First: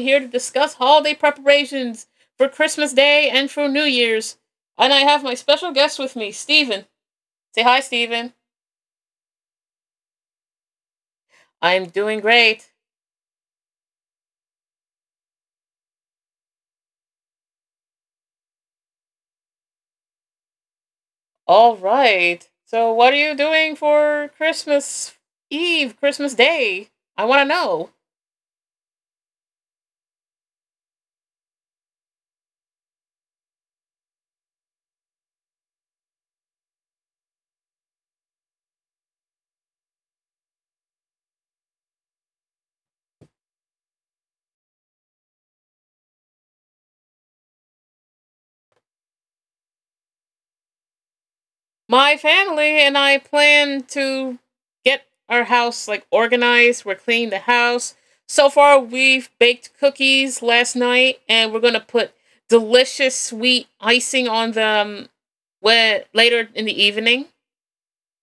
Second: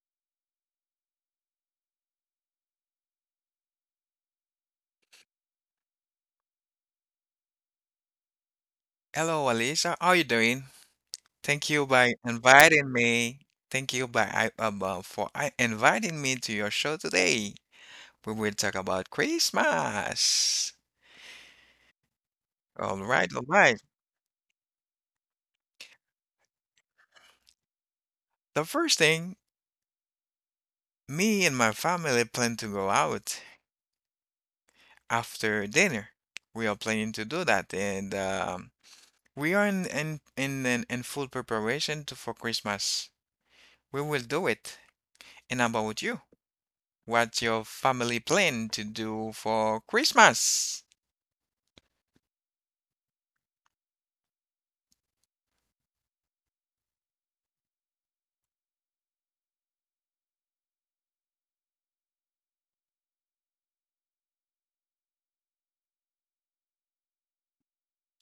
here to discuss holiday preparations for Christmas Day and for New Year's. And I have my special guest with me, Stephen. Say hi, Stephen. Hello, Alicia. How are you doing? Thank you I'm by doing great. inviting me. Thank you by I- for I- Inviting me to your show today. We will talk about Christmas. All right. So, All what are right, you all right. doing for Christmas Eve, Christmas Day? I want to know. The first thing, me and my family plan to go out after dinner. We are planning to do that, and we are in full preparation for Christmas. We will do it. And how about you? What's your family plan to do for Christmas? My family and I plan to get our house like organized. We're cleaning the house. So far, we've baked cookies last night, and we're gonna put delicious sweet icing on them later in the evening.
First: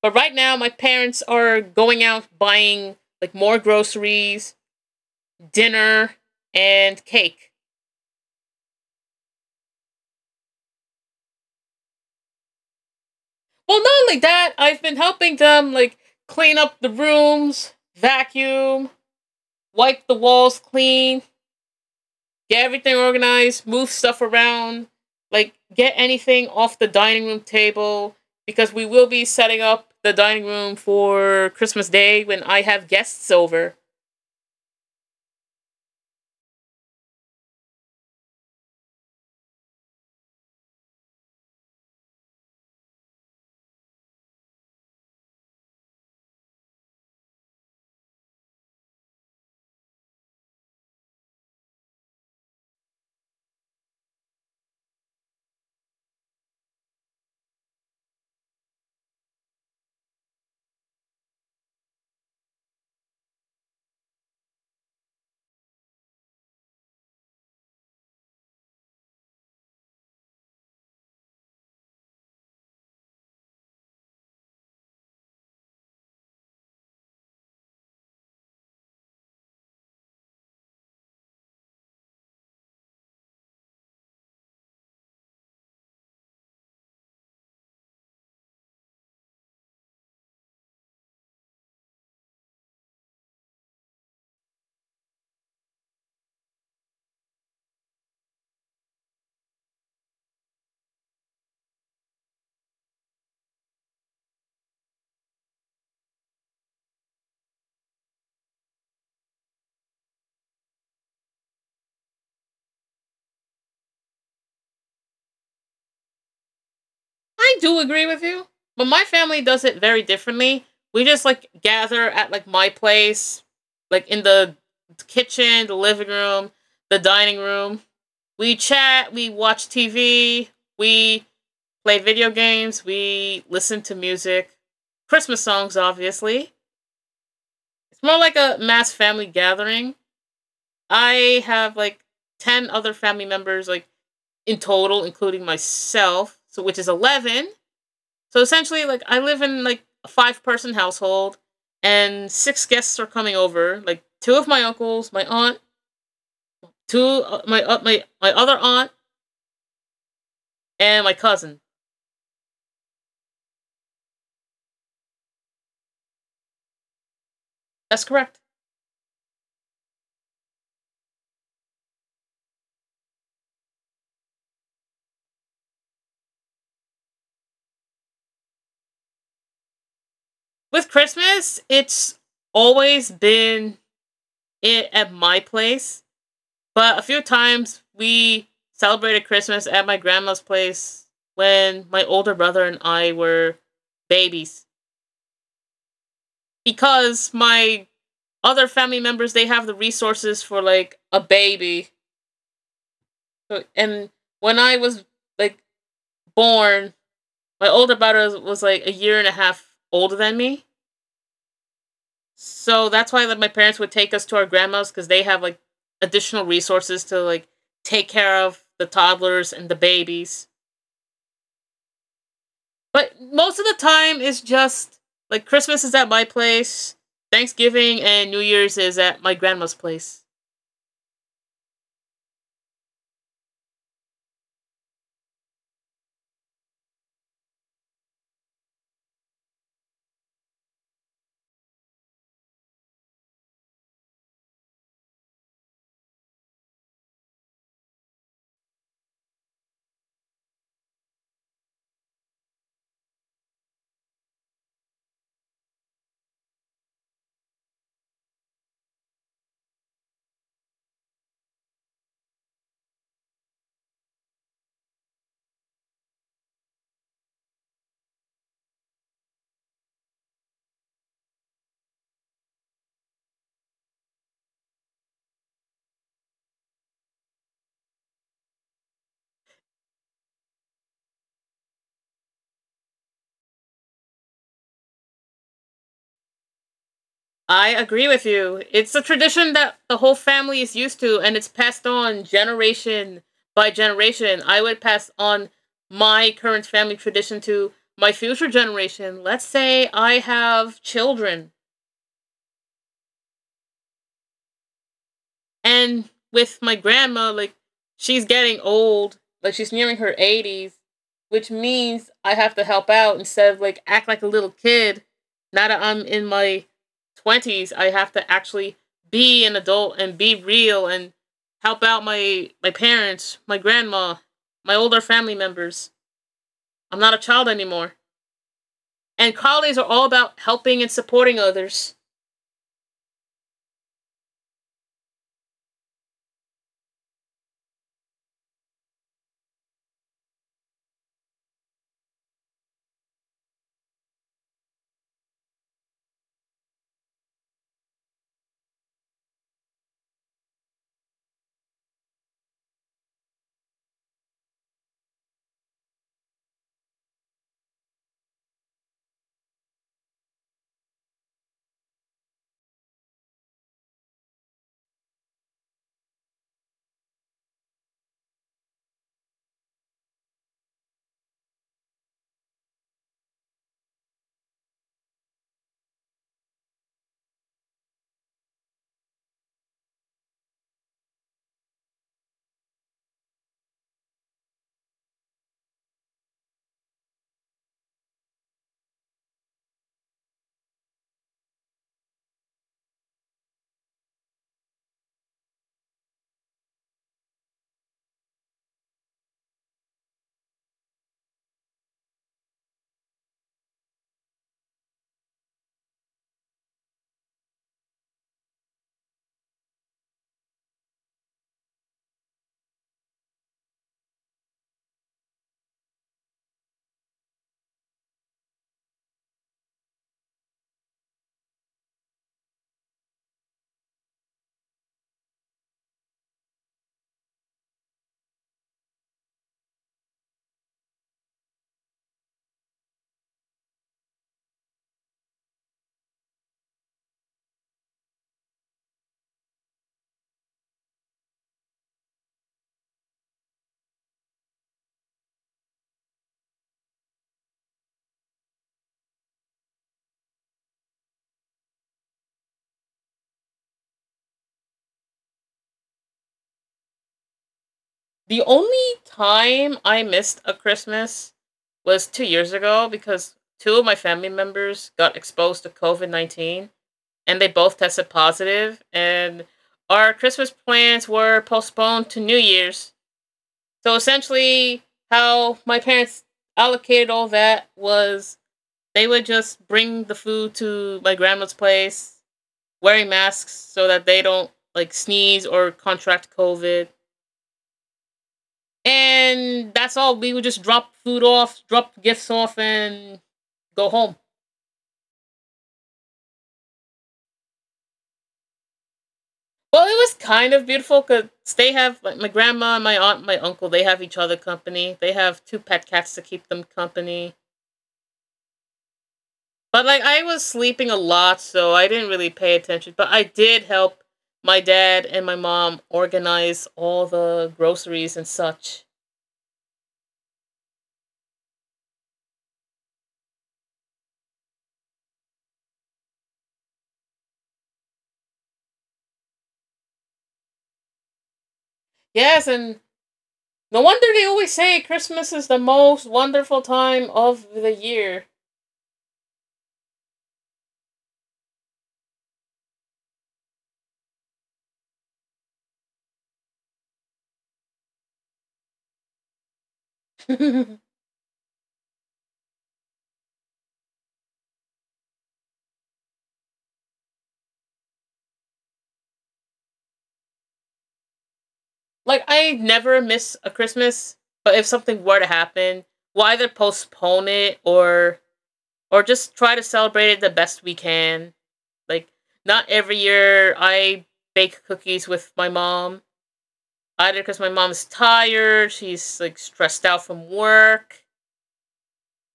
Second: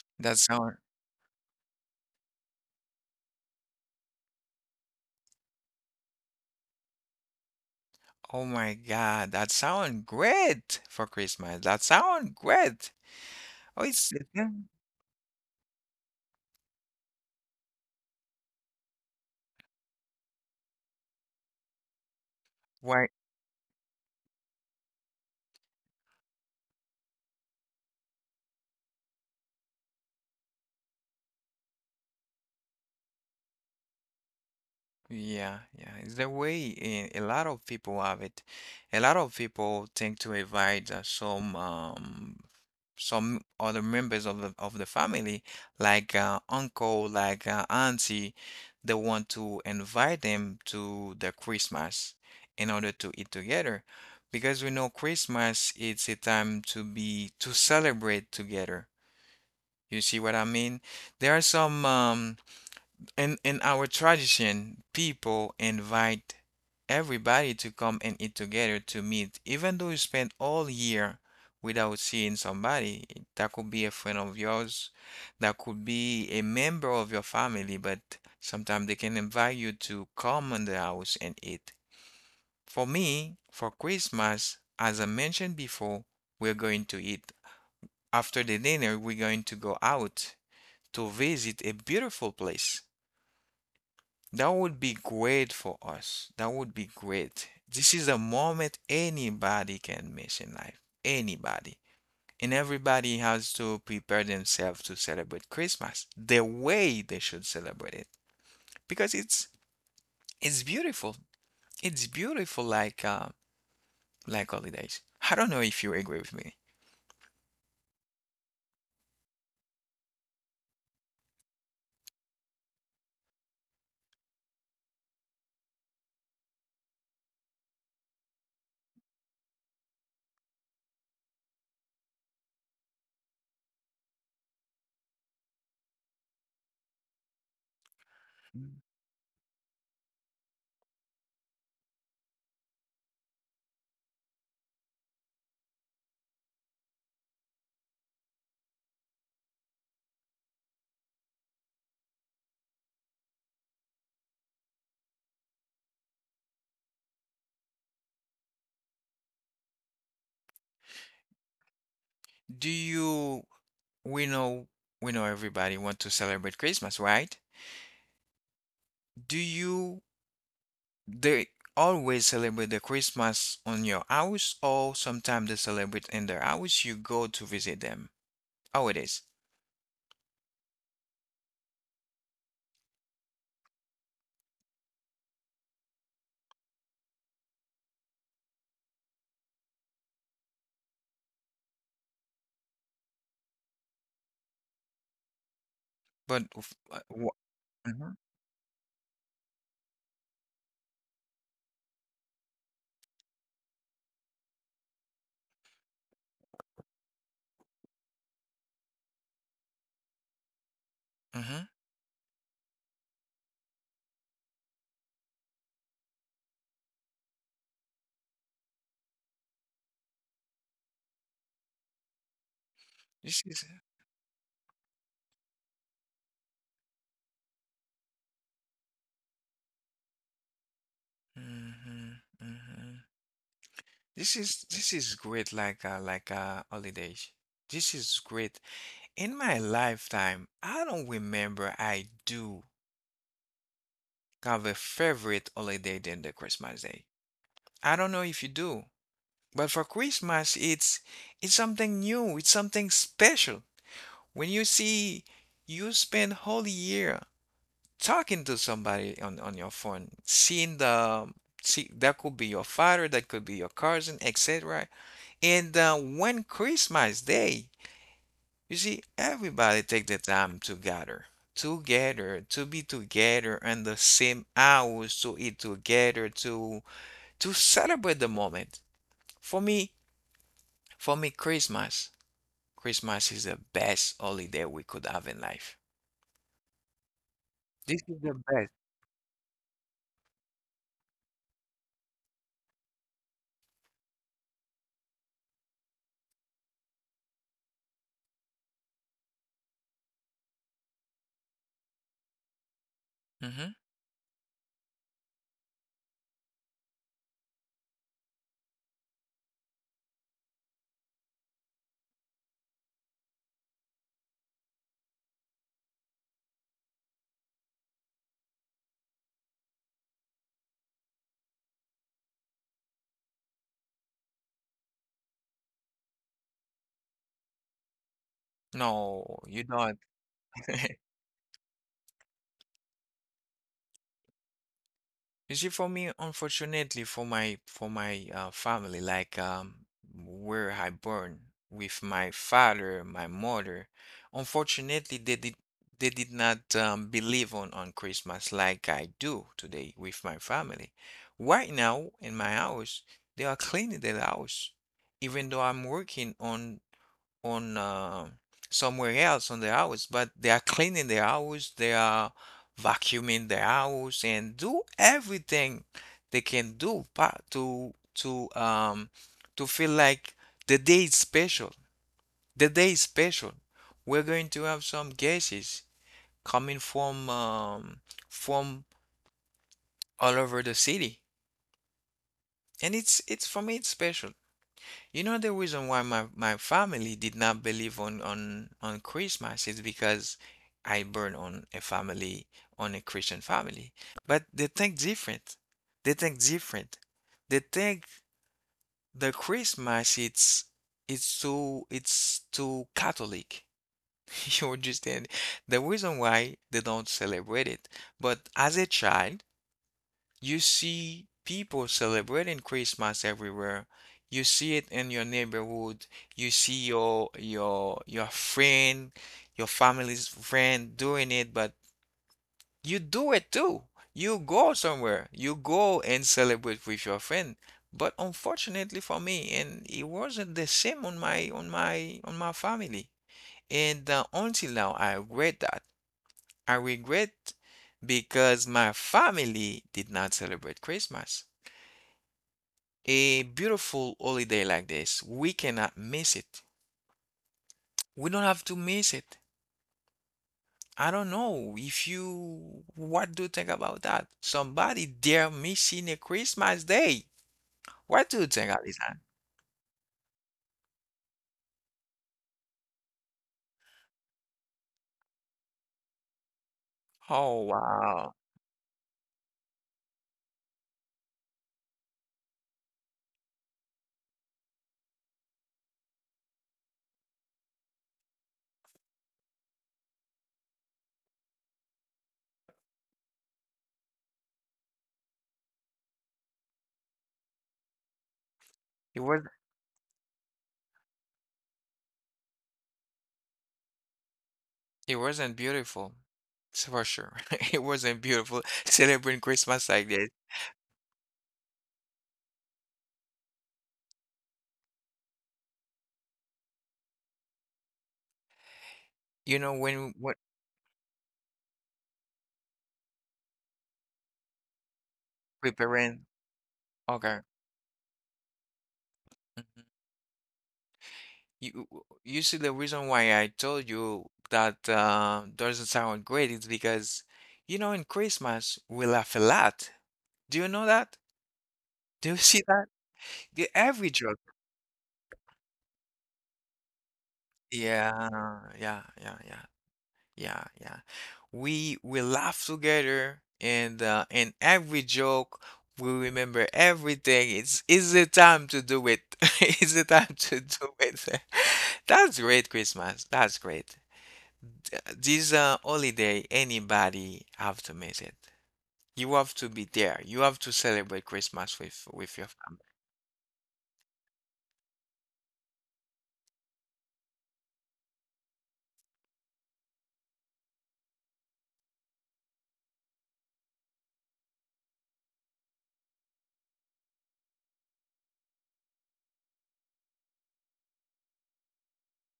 But right That now, my sound parents are going out buying like more groceries, dinner, and cake. Oh my god, that sound great for Christmas, that sound great. Well, Oh, not it's only yeah. that, I've been helping them like clean up the rooms, vacuum, wipe the walls clean, get everything Why? organized, move stuff around, like get anything off the dining room table because we will be setting up the dining room for Christmas Day when I have guests over. Yeah, yeah, it's the way a lot of people have it. A lot of people tend to invite some other members of the family, like uncle, like auntie. They want to invite them to the Christmas in order to eat together, because we know Christmas it's a time to be to celebrate together. You see what I mean? There are some. In our tradition, people invite everybody to come and eat together to meet. Even though you spend all year without seeing somebody, that could be a friend of yours, that could be a member of your family, but sometimes they can invite you to come in the house and eat. For me, for Christmas, as I mentioned before, we're going to eat. After the dinner, we're going to go out to visit a beautiful place. That would be great for us. That would be great. This is a moment anybody can miss in life. Anybody. And everybody has to prepare themselves to celebrate Christmas the way they should celebrate it. Because It's beautiful. It's beautiful like holidays. I don't know if you agree with me. I do agree with you, but my family does it very differently. We just like gather at like my place, like in the kitchen, the living room, the dining room, we chat, we watch TV, we play video games, we listen to music, Christmas songs, obviously. It's more like a mass family gathering. I have like 10 other family members, like in total, including myself, so which is 11. So essentially, like, I live in like a five-person household, and six guests are coming over like two of my uncles, my aunt, my other aunt, and my cousin. Do you we know we know everybody want to celebrate Christmas, right? That's correct. Do you They Always celebrate the Christmas on your house, or sometimes they celebrate in their house. You go to visit them. How it is? With Christmas, it's always been it at my place, but a few times we celebrated Christmas at my grandma's place when my older brother and I were babies But what? because my Mm-hmm. other family members they have the resources for like a baby. And when I was like born, my older brother was like a year and a half older than me. Mm-hmm. So that's why like my parents would take us to our grandma's because they have like additional resources to like take care of the toddlers and the babies. But This most is. of the time it's just like Christmas is at my place, Thanksgiving and New Year's is at my grandma's place. Mm-hmm. Mm-hmm. This is great like a holiday. This is great. In my lifetime, I don't remember I do have a favorite holiday than the Christmas Day. I don't know if you do, but for Christmas it's something new, it's something special. When you see you spend whole year talking to somebody on your phone, seeing the see that could be your father, that could be your cousin, etc. And one Christmas day, you see, everybody take the time to gather, together, to be together in the same hours, to eat together, to celebrate the moment. For me, for me, Christmas is the best holiday we could have in life. I This agree is with the you. best. It's a tradition that the whole family is used to, and it's passed on generation by generation. I would pass on my current family tradition to my future generation. Let's say I have children. Hmm. And with my grandma, like she's getting old, like she's nearing her 80s, which means I have to help out instead of like act like a little kid. Now that I'm in my 20s, I have to actually be an adult and be real and help out my parents, my grandma, my older family members. I'm not a child anymore. And No, you holidays are don't. all about helping and supporting others. You see, for me, unfortunately, for my family, like where I born with my father, my mother, unfortunately, they did not believe on Christmas like I do today with my family. Right now in my house, they are cleaning the house, even though I'm working on somewhere else on the house, but they are cleaning the house, they are vacuuming the house, and do everything they can do to to feel like the day is special. The day is special. We're going to have some guests coming from all over the city, and it's for me it's special. You know the reason why my family did not believe on Christmas is because I born on a family on a Christian family. But they think different. They think different. They think the Christmas it's too it's too Catholic. You understand? The reason why they don't celebrate it. But as a child you see people celebrating Christmas everywhere. You see it in your neighborhood. You see your friend, your family's friend doing it, but you do it too. You go somewhere. You go and celebrate with your friend. But unfortunately for me, and it wasn't the same on my family. And until now, I regret that. I regret because my family did not celebrate Christmas. A beautiful holiday like this, we cannot miss it. We don't have to miss it. I don't know if you, what do you think about that? Somebody there missing a Christmas day. What do The you think, only Alisa? time I missed a Christmas was 2 years ago because two of my family members got exposed to COVID 19 and they Oh, both tested wow. positive, and our Christmas plans were postponed to New Year's. So essentially, how my parents allocated all that was they would just bring the food to my grandma's place wearing masks so that they don't like sneeze or contract COVID. It was, And that's all. We would just drop food off, drop gifts off, and go home. it wasn't beautiful. It's for sure. It wasn't beautiful celebrating Well, Christmas it like was this. kind of beautiful because they have like, my grandma, my aunt, my uncle. They have each other company. They have two pet cats to keep them company. You know, But like I when was sleeping a lot, so I didn't really pay attention. But I did help my dad and my mom Preparing, organize all okay. the groceries and such. You, you see, the reason why I told you that doesn't sound great is because, in Christmas we laugh a lot. Do you know that? Do you Yes, see and that? The no every wonder they joke. always say Christmas is the most wonderful time of the Yeah, year. yeah, yeah, yeah, yeah, yeah. We laugh together, and every joke we remember everything. It's the time to do it. It's the time to do it. That's great, Christmas. That's great. This holiday, anybody have to miss it. You have to be there. You have to celebrate Christmas with Like your I never miss a Christmas, but if something were to happen, we'll either postpone it or just try to celebrate it the best we can. Like not every year I bake cookies with my mom, either because my mom's tired, she's like stressed out from work.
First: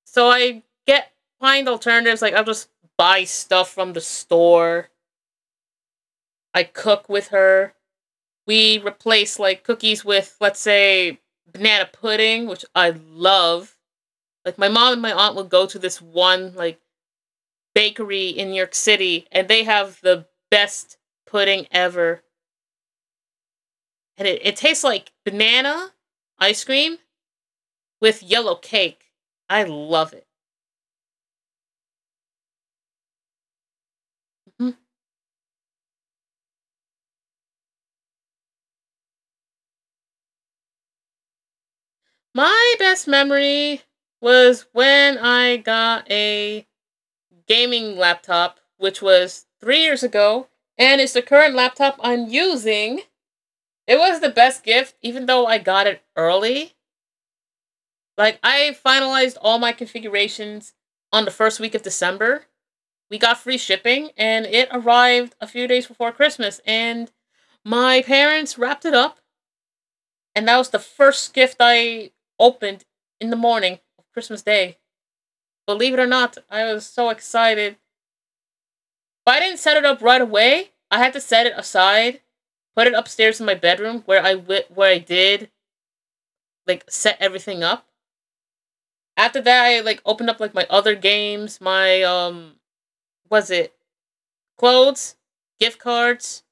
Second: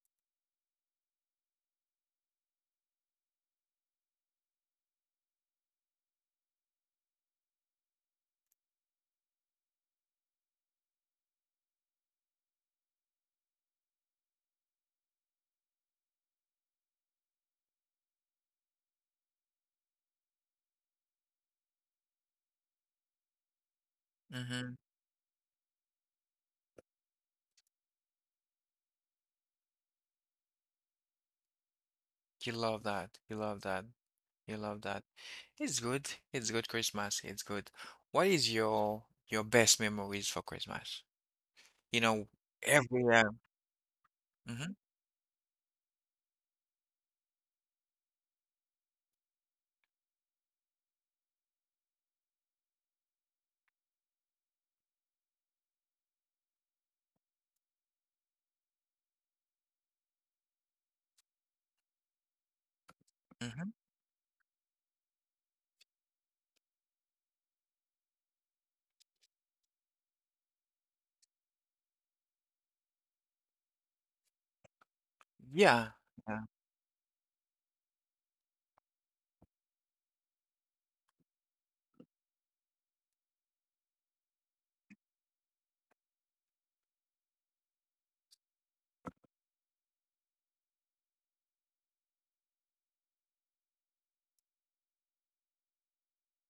So I get find alternatives. Like I'll just buy stuff from the store. I cook with her. We replace like cookies with let's say banana pudding, which I love. Like my mom and my aunt would go to this one like bakery in New York City, and they have the best pudding ever, and family. it Hmm. tastes like banana ice cream with yellow cake. I love it. You love that. You love that. You Mhm. love that. It's good. It's good Christmas. It's good. What is your best memories for Christmas? You know, My every best year. memory was Hmm. when I got a gaming laptop, which was 3 years ago, and it's the current laptop I'm using. It was the best gift, even though I got it early. Like I finalized all my configurations on the first week of December. We got free Hmm. shipping and it arrived a few days before Christmas and my parents wrapped it up and that was the first gift I opened in the morning of Christmas Day. Yeah. Believe it or not, Yeah. I was so excited. But I didn't set it up right away. I had to set it aside, put it upstairs in my bedroom where I did like set everything up. After that I like opened up like my other games, my was it clothes, gift cards,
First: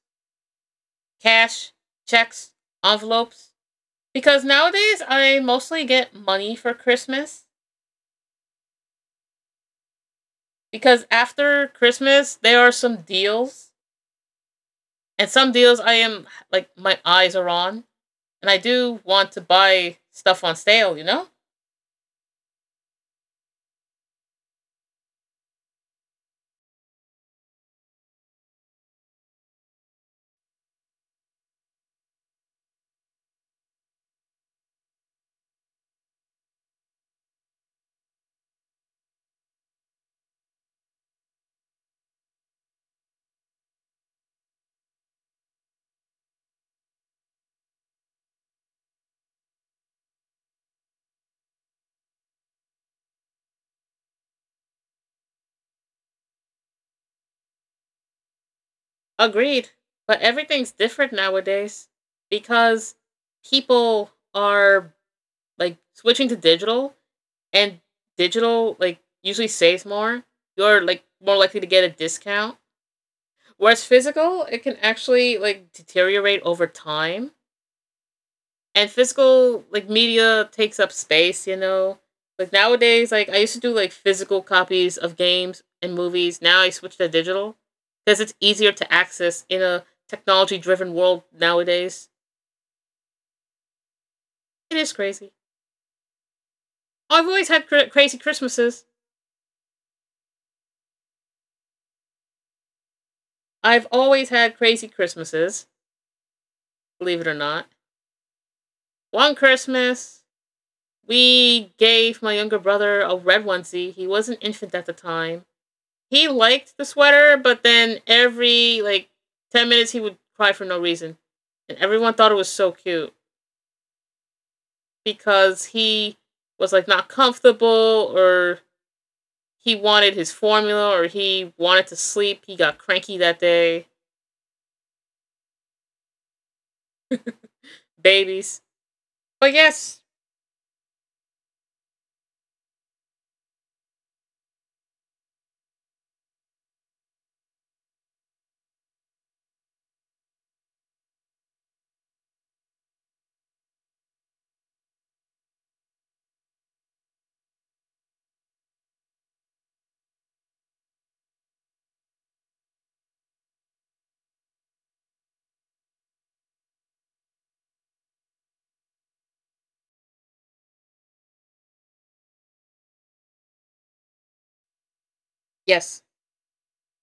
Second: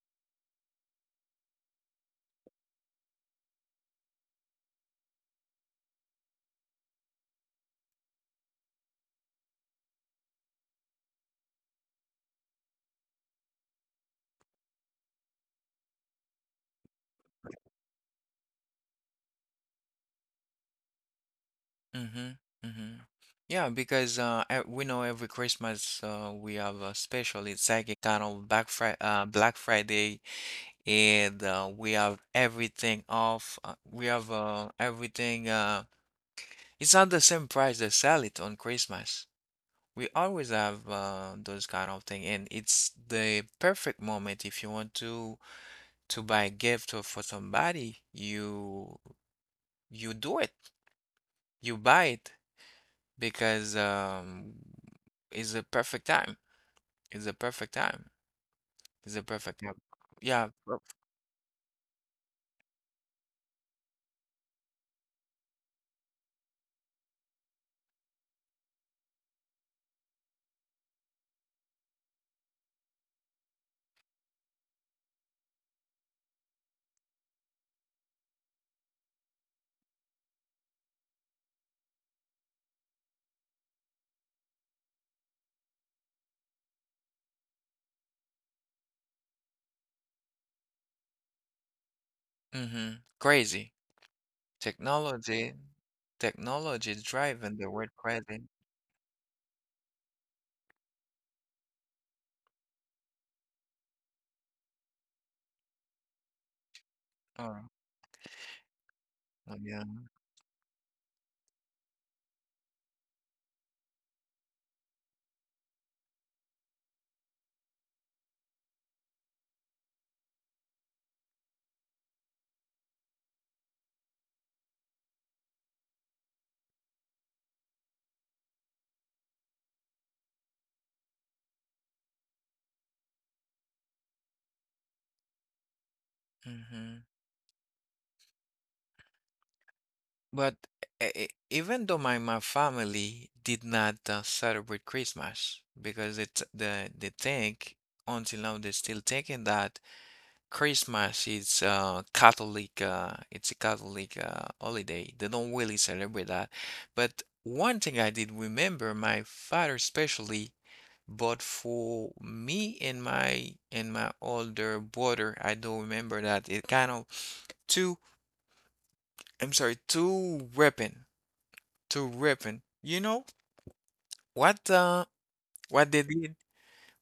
cash, checks, envelopes. Because nowadays I mostly get money for Christmas. Because after Christmas there are some deals. And some deals I am like my eyes are on. And I do want to buy stuff on sale, you know? Hmm. Hmm. Yeah, because we know every Christmas we have a special. It's like a kind of Black Friday, Black Friday and we have everything off. We have everything. It's not the same price they sell it on Christmas. We always have those kind of thing, and it's the perfect moment if you want to buy a gift or for somebody. You do it. You buy it because it's the perfect time. It's the perfect time. It's the perfect Agreed. time. But Yeah. everything's different nowadays because people are like switching to digital and digital like usually saves more. You're like more likely to get a discount. Whereas physical, it can actually like deteriorate over time. And physical like media takes up space, you know. Like nowadays, like I used to do like physical copies of games and movies. Now I switch to digital because it's easier to access in a technology driven world nowadays. Mm-hmm. Crazy. It is crazy. Technology technology I've always driving had the cr- word crazy credit. Christmases. I've always had crazy Christmases, believe it or Oh, not. One my God. Christmas, we gave my younger brother a red onesie. He was an infant at the time. He liked the sweater, but then every like 10 minutes he would cry for no reason. And everyone thought it was so cute because he was like not comfortable or he wanted his formula or he wanted to sleep. He got cranky that day. Mhm. Babies. But yes, But e e even though my family did not celebrate Christmas because it's the they think until now they're still thinking that Christmas is Catholic it's a Catholic holiday. They don't really celebrate that. But one thing I did remember, my father especially bought for me and my older brother. I do not remember that it kind of two two weapon, two weapon. You know what uh what yes. they did?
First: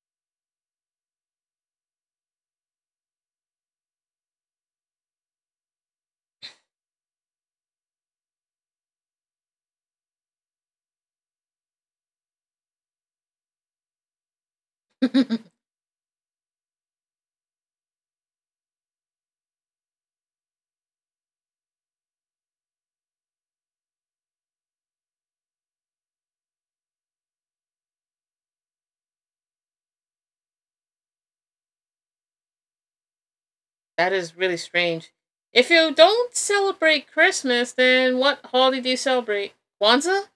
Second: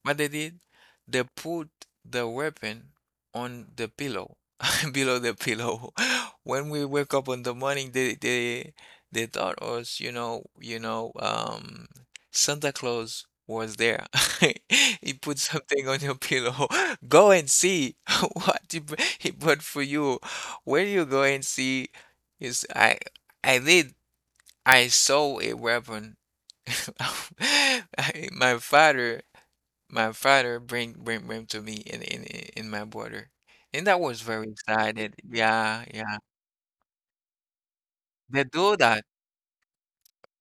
What they did? They put the weapon on the pillow, below the pillow. When we wake up in the morning, they thought us, Santa Claus was there. He put something on your pillow. Go and see what he brought for you. When you go and see, is I did I saw a weapon. I- My father my father bring to me in in my border, and I That was is very really excited. strange. If Yeah, you yeah. don't celebrate Christmas, then They what do holiday do you that. celebrate? Kwanzaa?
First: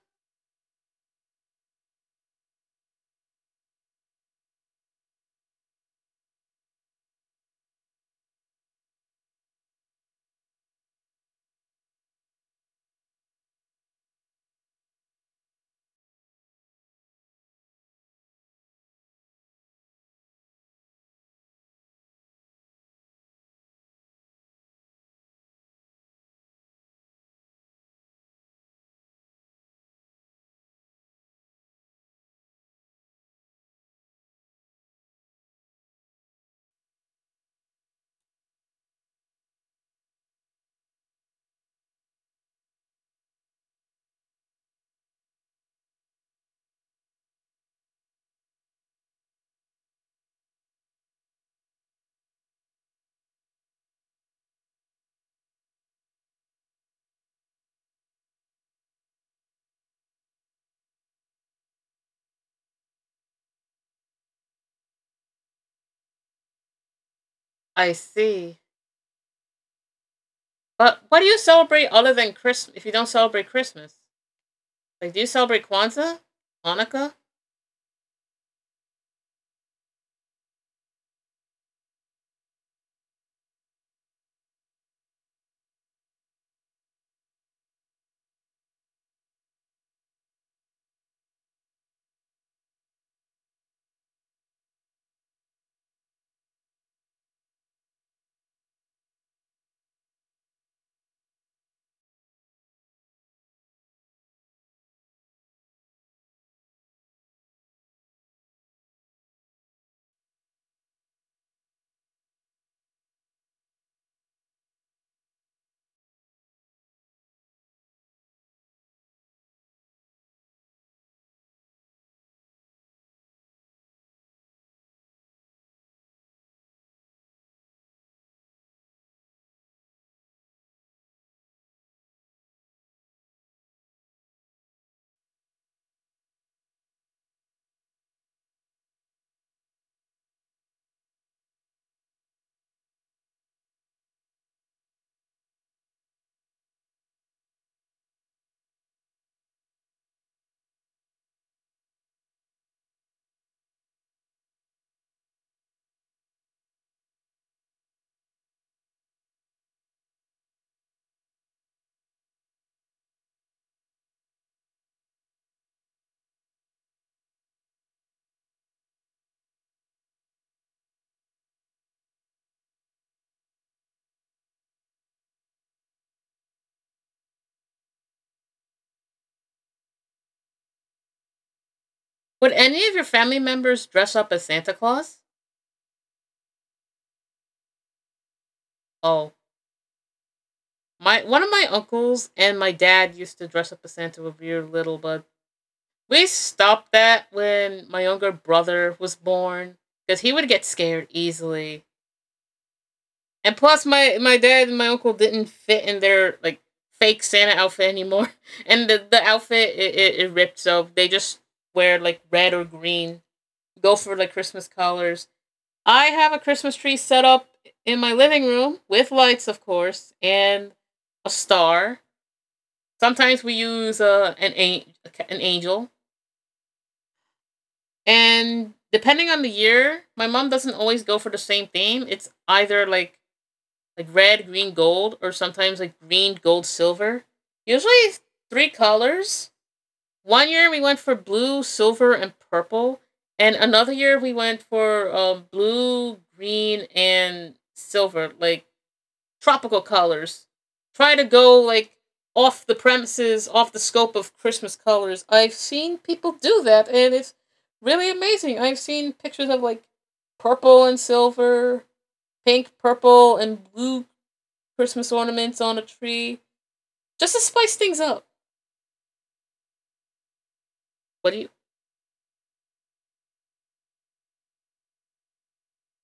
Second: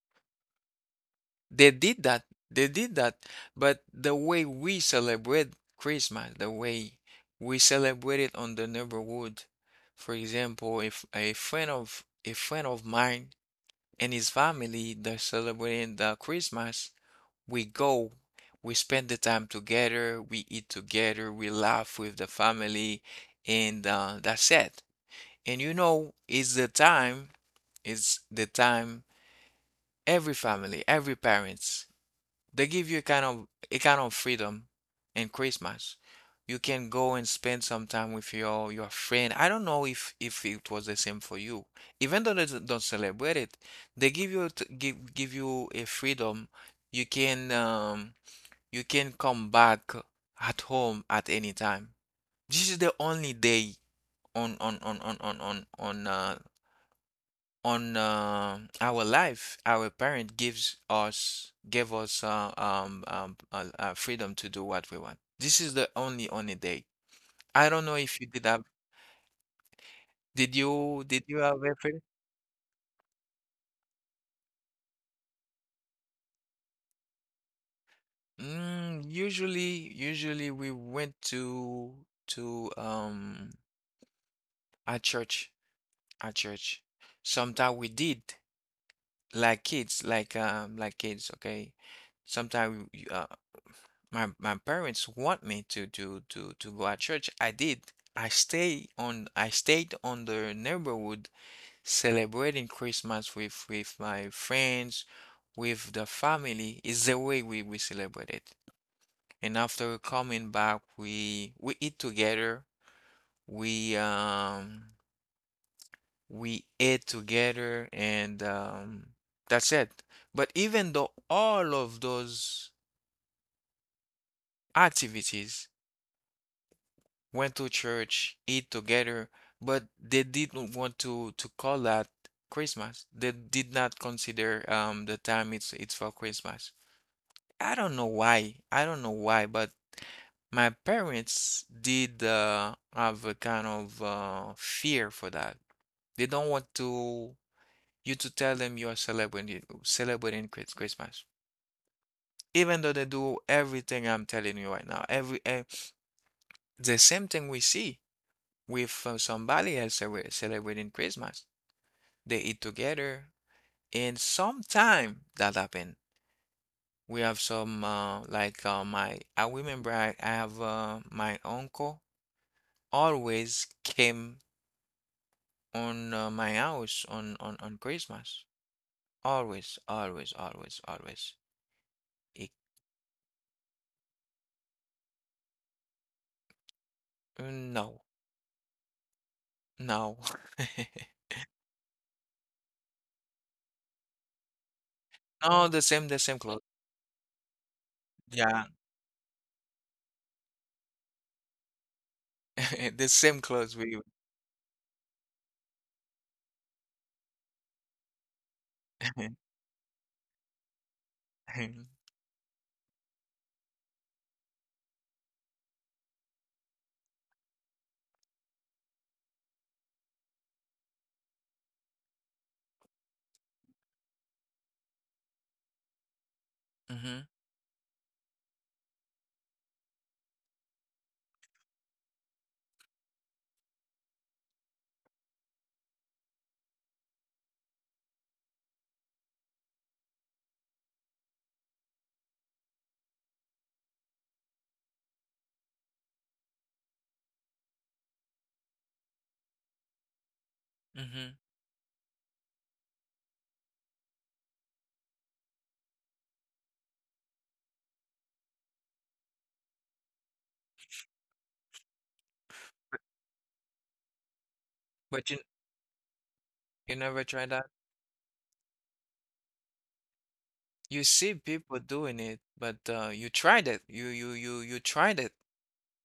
They did that. They did that. But the way we celebrate Christmas, the way we celebrate it on the neighborhood, for example, if a friend of mine and his family they're celebrating the Christmas we go, we spend the time together, we eat together, we laugh with the family, and that's it. And you know, it's the time every family, every parents, they give you a kind of freedom in Christmas. You can go and spend some time with your friend. I don't know if it was the same for you. Even though they don't celebrate it, they give you give you a freedom. You can um you can come back at home at any time. This is the only day on on on on on on on uh, on our life. Our parent gives us gave us freedom to do what we want. This is the only day. I don't I know if you did see. have But what did do you you have a celebrate friend? other than Christmas if you don't celebrate Christmas? Like, do you celebrate Kwanzaa? Hanukkah? Mm, usually we went to a church a church. Sometimes we did. Like kids, like kids. Okay, sometimes my my parents want me to go at church. I did. I stayed on the neighborhood celebrating Christmas with my friends, with the family. Is the way we celebrate it. And after coming back, we eat together. We um. We ate together and that's it. But even though all of those activities went to church, eat together, but they didn't want to call that Christmas. They did not consider the time it's for Christmas. I don't know why. I don't know why, but my parents did have a kind of fear for that. They don't want to you to tell them you are celebrating Christmas. Even though they do everything I'm telling you right now, the same thing we see with somebody else celebrating Christmas. They eat together, and sometime that happen. We have some like my I remember I have my uncle always came on my house on on Christmas. Always, always, always, always. Would He, any of your family members dress up as Santa Claus? no. Oh, No. my one of my uncles and my dad used to dress up as Santa when we were little, but No, the same the we same clothes. stopped that when my younger Yeah. brother was born because he would get scared easily. The same And clothes plus, we my dad and my uncle didn't fit in their like fake Santa outfit anymore, and the outfit it ripped. So they just Mhm, wear like red or green. Go for like Christmas colors. I have a Christmas tree set up in my living room with lights, of course, and a star. Sometimes we use an an angel, and depending on the year, my mom doesn't always go for the same theme. It's either like red, green, gold, or sometimes like green, gold, silver. Usually three colors. One year we went for blue, silver, and purple, and another year we went for blue, green, and silver, like tropical colors. Try to mhm. go like off the premises, off the scope of Christmas colors. I've seen people do that, and it's really amazing. I've seen pictures of like purple and silver, pink, purple, and blue, Christmas But you ornaments on a tree, you never just to tried that? spice things up. You What see do you? people doing it, but you tried it. You tried it.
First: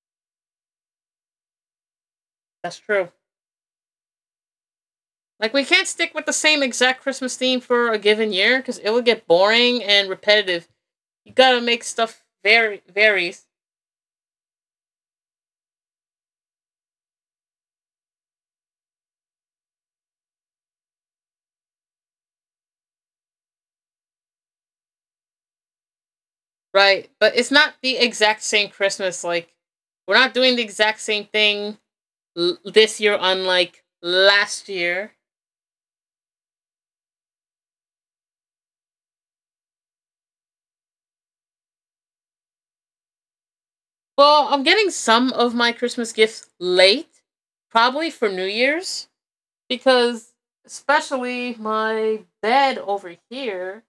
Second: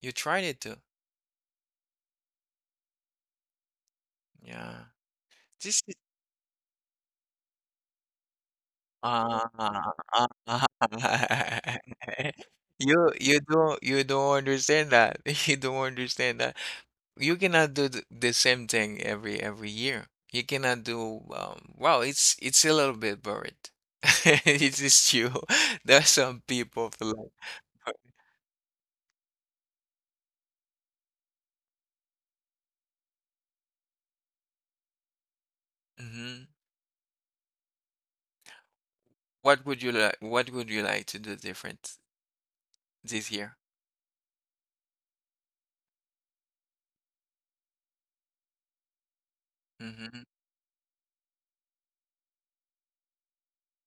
You tried it too. That's true. Yeah. Like we This can't is stick with the same exact Christmas theme for a given year because it would get ah boring and ah ah. repetitive. You gotta make stuff vary You varies, don't understand that. You don't understand that. You cannot do the same thing every year. You cannot do well, it's a little bit boring. It is true. There are some people for right? like. But it's not the exact same Christmas. Like we're not doing the exact same thing this year, unlike last year. Hmm. What would you like? What would you like to do different this year? Well, I'm getting some of my Christmas gifts late, probably for New Year's Mm-hmm. because especially my bed over here,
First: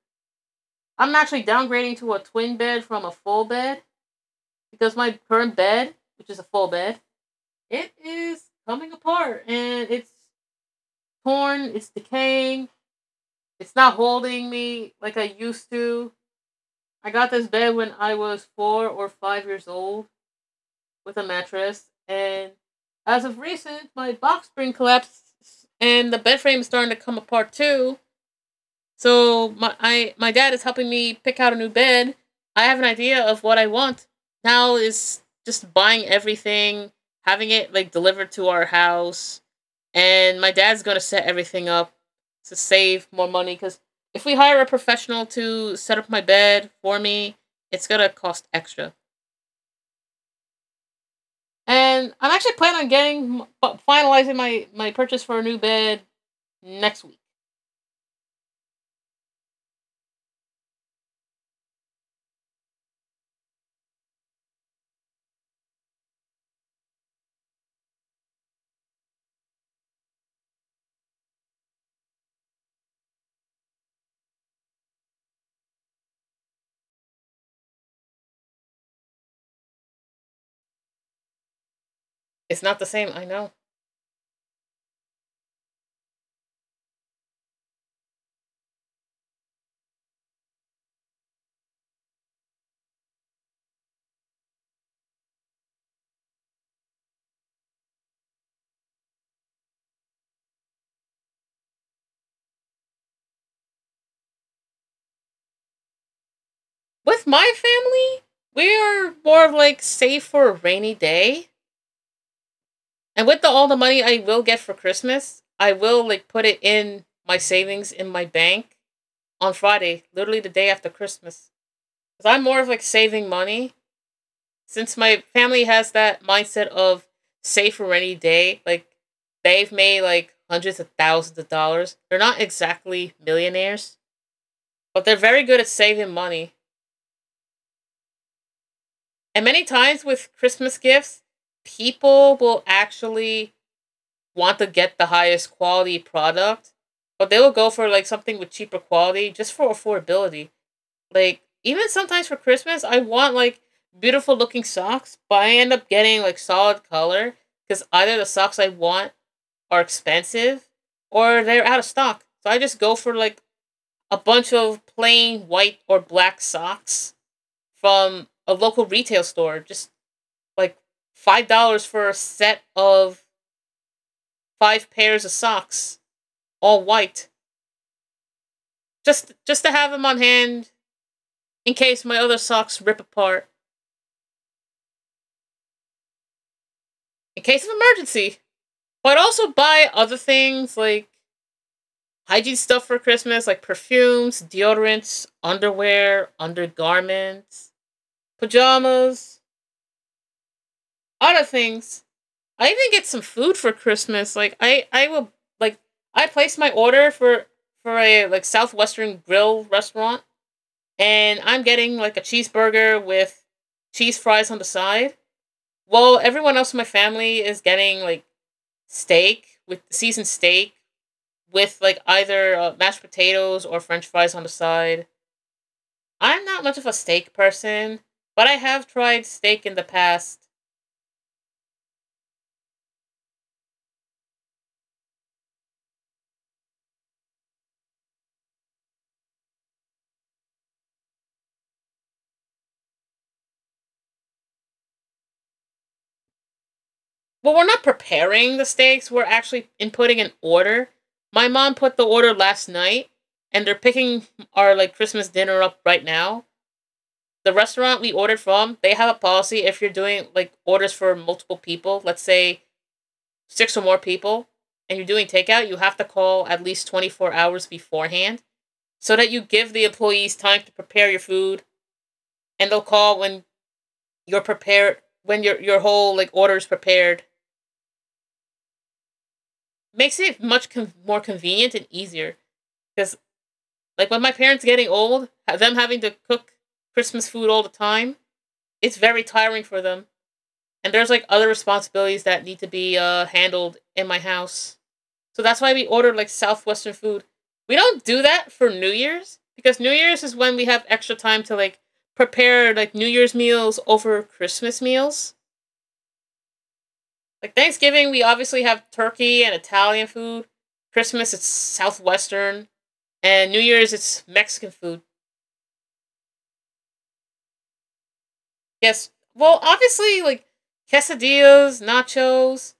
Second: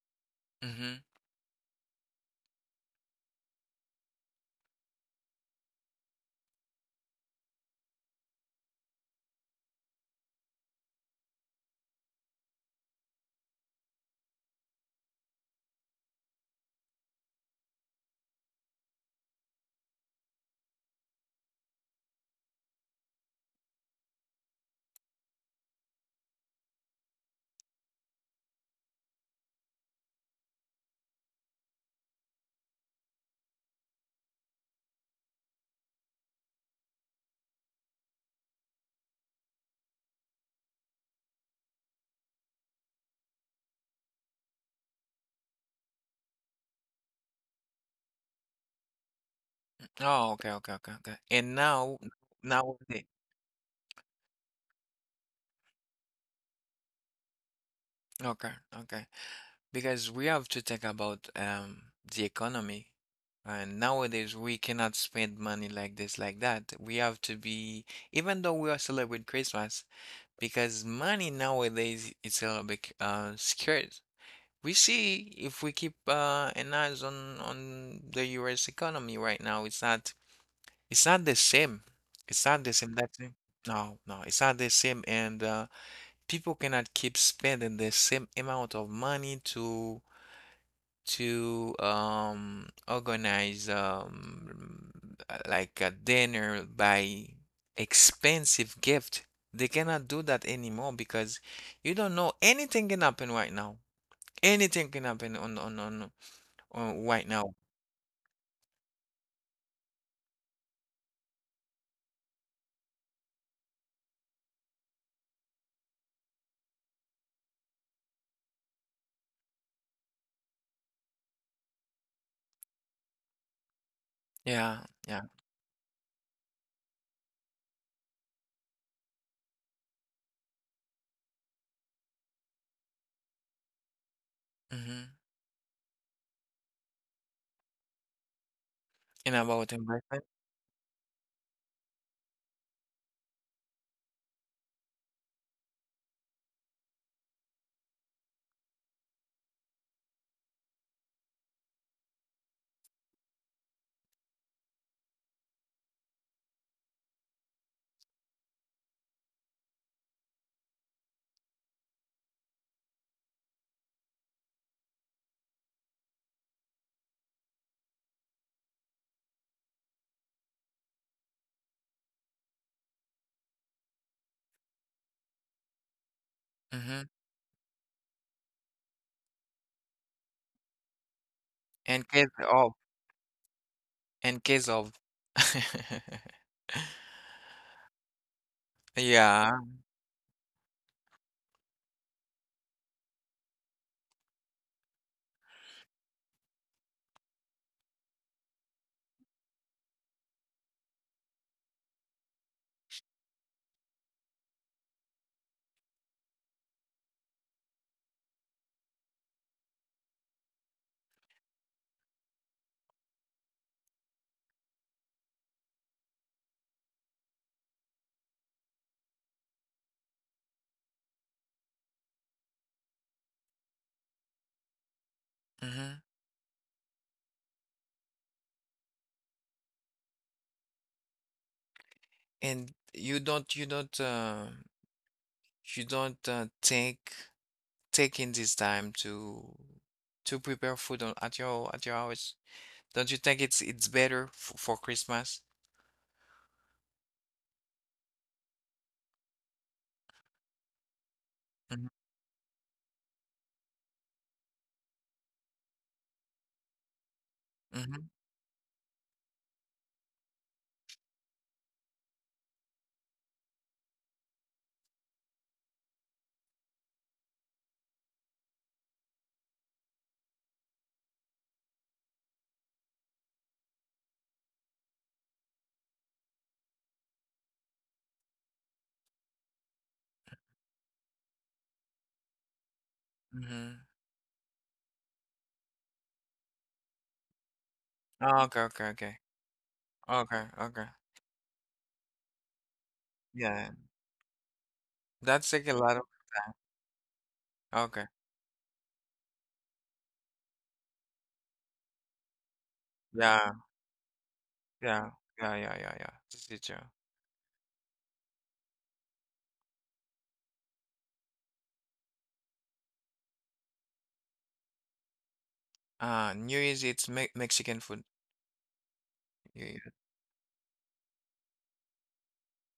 Mm-hmm. I'm actually downgrading to a twin bed from a full bed because my current bed, which is a full bed, it is coming apart and it's torn, it's decaying, it's not holding me like I used to. I got this bed when I was 4 or 5 years old with a mattress, and as of recent, my box spring collapsed and the bed frame is starting to come apart too. So my dad is helping me pick out a new bed. I have an idea of what I want. Now is just buying everything, having it like delivered to our house, and my dad's gonna set everything up to save more money because if we hire a professional to set up my bed for me, it's gonna cost extra. Oh, okay, okay, okay, okay. And now, And I'm actually now, planning on okay, getting finalizing my purchase for a new bed next week. okay, okay. Because we have to think about the economy. And nowadays, we cannot spend money like this, like that. We have to be, even though we are celebrating Christmas, because money nowadays it's a little bit scarce. We see if we keep an eyes on the U.S. economy right now, it's not the same. It's It's not the not the same. same, That's I it. know. No, no, it's not the same. And people cannot keep spending the same amount of money to organize like a dinner by expensive gift. They cannot do that anymore because you don't know anything can happen right now. Anything can happen on With right my now. family, we are more of like save for a rainy day. And with all the money I will get for Christmas, I will like put it in my savings in my bank on Friday, literally the day after Christmas. Because I'm more of like saving money. Yeah, Since yeah. my family has that mindset of save for a rainy day, like they've made like hundreds of thousands of dollars. They're not exactly millionaires, but Mm-hmm. they're very good at saving money. And And many about times investment. with Christmas gifts, people will actually want to get the highest quality product, but they will go for like something with cheaper quality just for affordability. Like even sometimes for Christmas, I want like beautiful looking socks, but I end up getting like solid color because either the socks I want are expensive or they're out of stock. So I just go for like a bunch of plain white or black socks from a local retail store just like $5 for a set of five pairs of socks, all Mm-hmm. white, just to have them on hand in case In my case other of, socks rip apart, in case of. in case of emergency. But I'd also Yeah. buy other things like hygiene stuff for Christmas, like perfumes, deodorants, underwear, undergarments, pajamas, other things. I even get some food for Christmas. Like I will like I placed my order for a like southwestern grill restaurant and I'm getting like a cheeseburger with cheese fries on the side. While everyone else in my family is getting like steak with seasoned steak with like either mashed potatoes or french fries on the side. Mm-hmm. I'm not much of a steak person, but I have tried steak in the past. And you don't think taking this time to prepare food on, at your house. Don't you think it's better f for Christmas? Well, we're not preparing the steaks, we're actually inputting an order. My mom Mm-hmm. put the order last night and they're picking our like Christmas dinner up right now. The restaurant Mm-hmm. we ordered from, they have a policy if you're doing like orders for multiple people, let's say six or more people, and you're doing takeout, you have to call at least 24 hours beforehand so that you give the employees time to prepare your food and they'll call when you're prepared, when your whole like order is prepared. Makes it much more convenient and easier because Mm-hmm. like when my parents getting old, them having to cook Christmas food all the time, Oh, okay, okay, it's okay. very tiring for them. Okay, okay. And there's like other responsibilities that need to be Yeah. handled in my house. So That's that's like why a we lot of order like southwestern food. We don't okay. do that for New Year's because New Year's is when we have extra time to like prepare like New Year's Yeah, meals over Christmas yeah, meals. yeah, yeah, yeah, yeah. This is true. Like Thanksgiving, we obviously have turkey and Italian food. Christmas, it's southwestern, and New Year's, it's Mexican food. New Year's it's me Mexican food. Yes, well, Yeah, yeah. obviously like quesadillas, nachos.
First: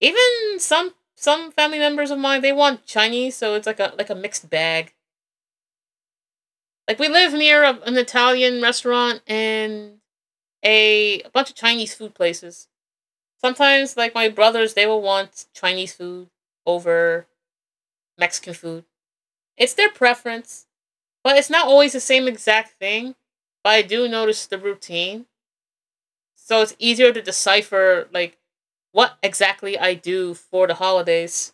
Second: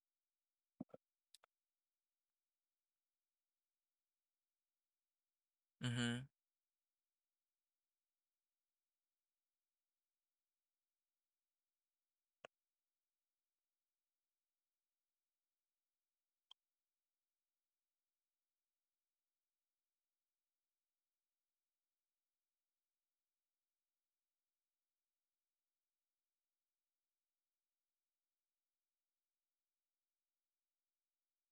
Even some family members of mine they want Chinese, so it's like a mixed bag. Mm-hmm. Like we live near an Italian restaurant and a bunch of Chinese food places. Sometimes like my brothers they will want Chinese food over Mexican food. It's their preference, but it's not always the same exact thing. But I do notice the routine, so it's easier to decipher like what exactly I do for the holidays.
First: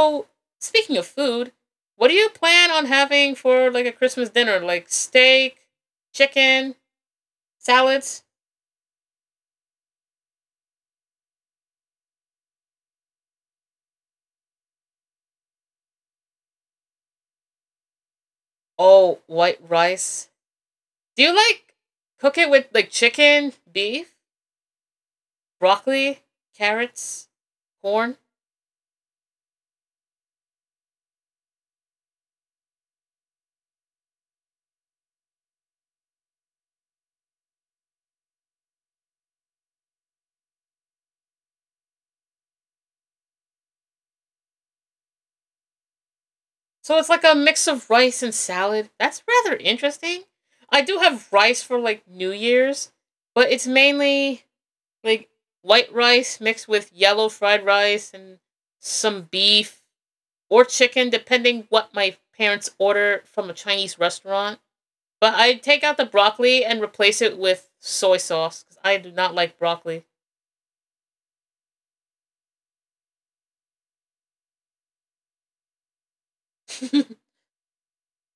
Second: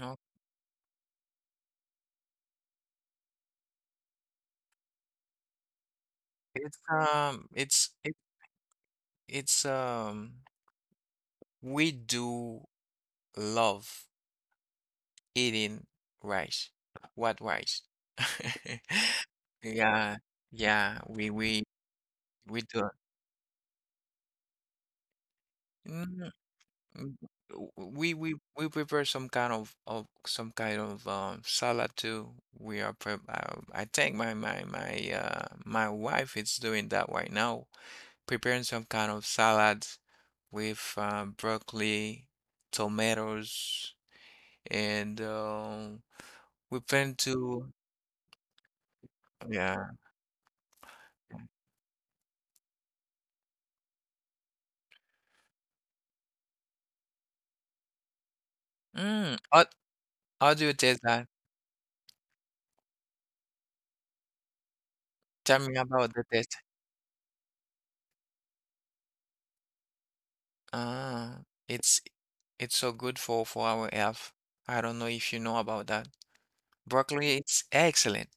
Okay. speaking of food, what do you plan on having for like a Christmas dinner? Like steak, chicken, It's it's it, salads? it's we do love. Eating rice. What rice? Oh, white Yeah, rice. yeah, Do we you we like cook it we with do. like chicken, beef, broccoli, Mm, mm. carrots, We corn? we prepare some kind of some kind of salad too. We are prep. I think my wife is doing that right now, preparing some kind of salad with broccoli, tomatoes, and we So it's plan like a mix to of rice and salad. That's rather yeah. interesting. I do have rice for like New Year's, but it's mainly like white rice mixed with yellow fried rice and some Mm, o-. beef How do or you taste chicken, that? depending what my parents order from a Chinese restaurant. But I Tell me take out the about the taste. broccoli and replace it with soy sauce because I do not like broccoli. Ah, it's it's so good for our health. I don't know if you know about that. Broccoli, it's excellent.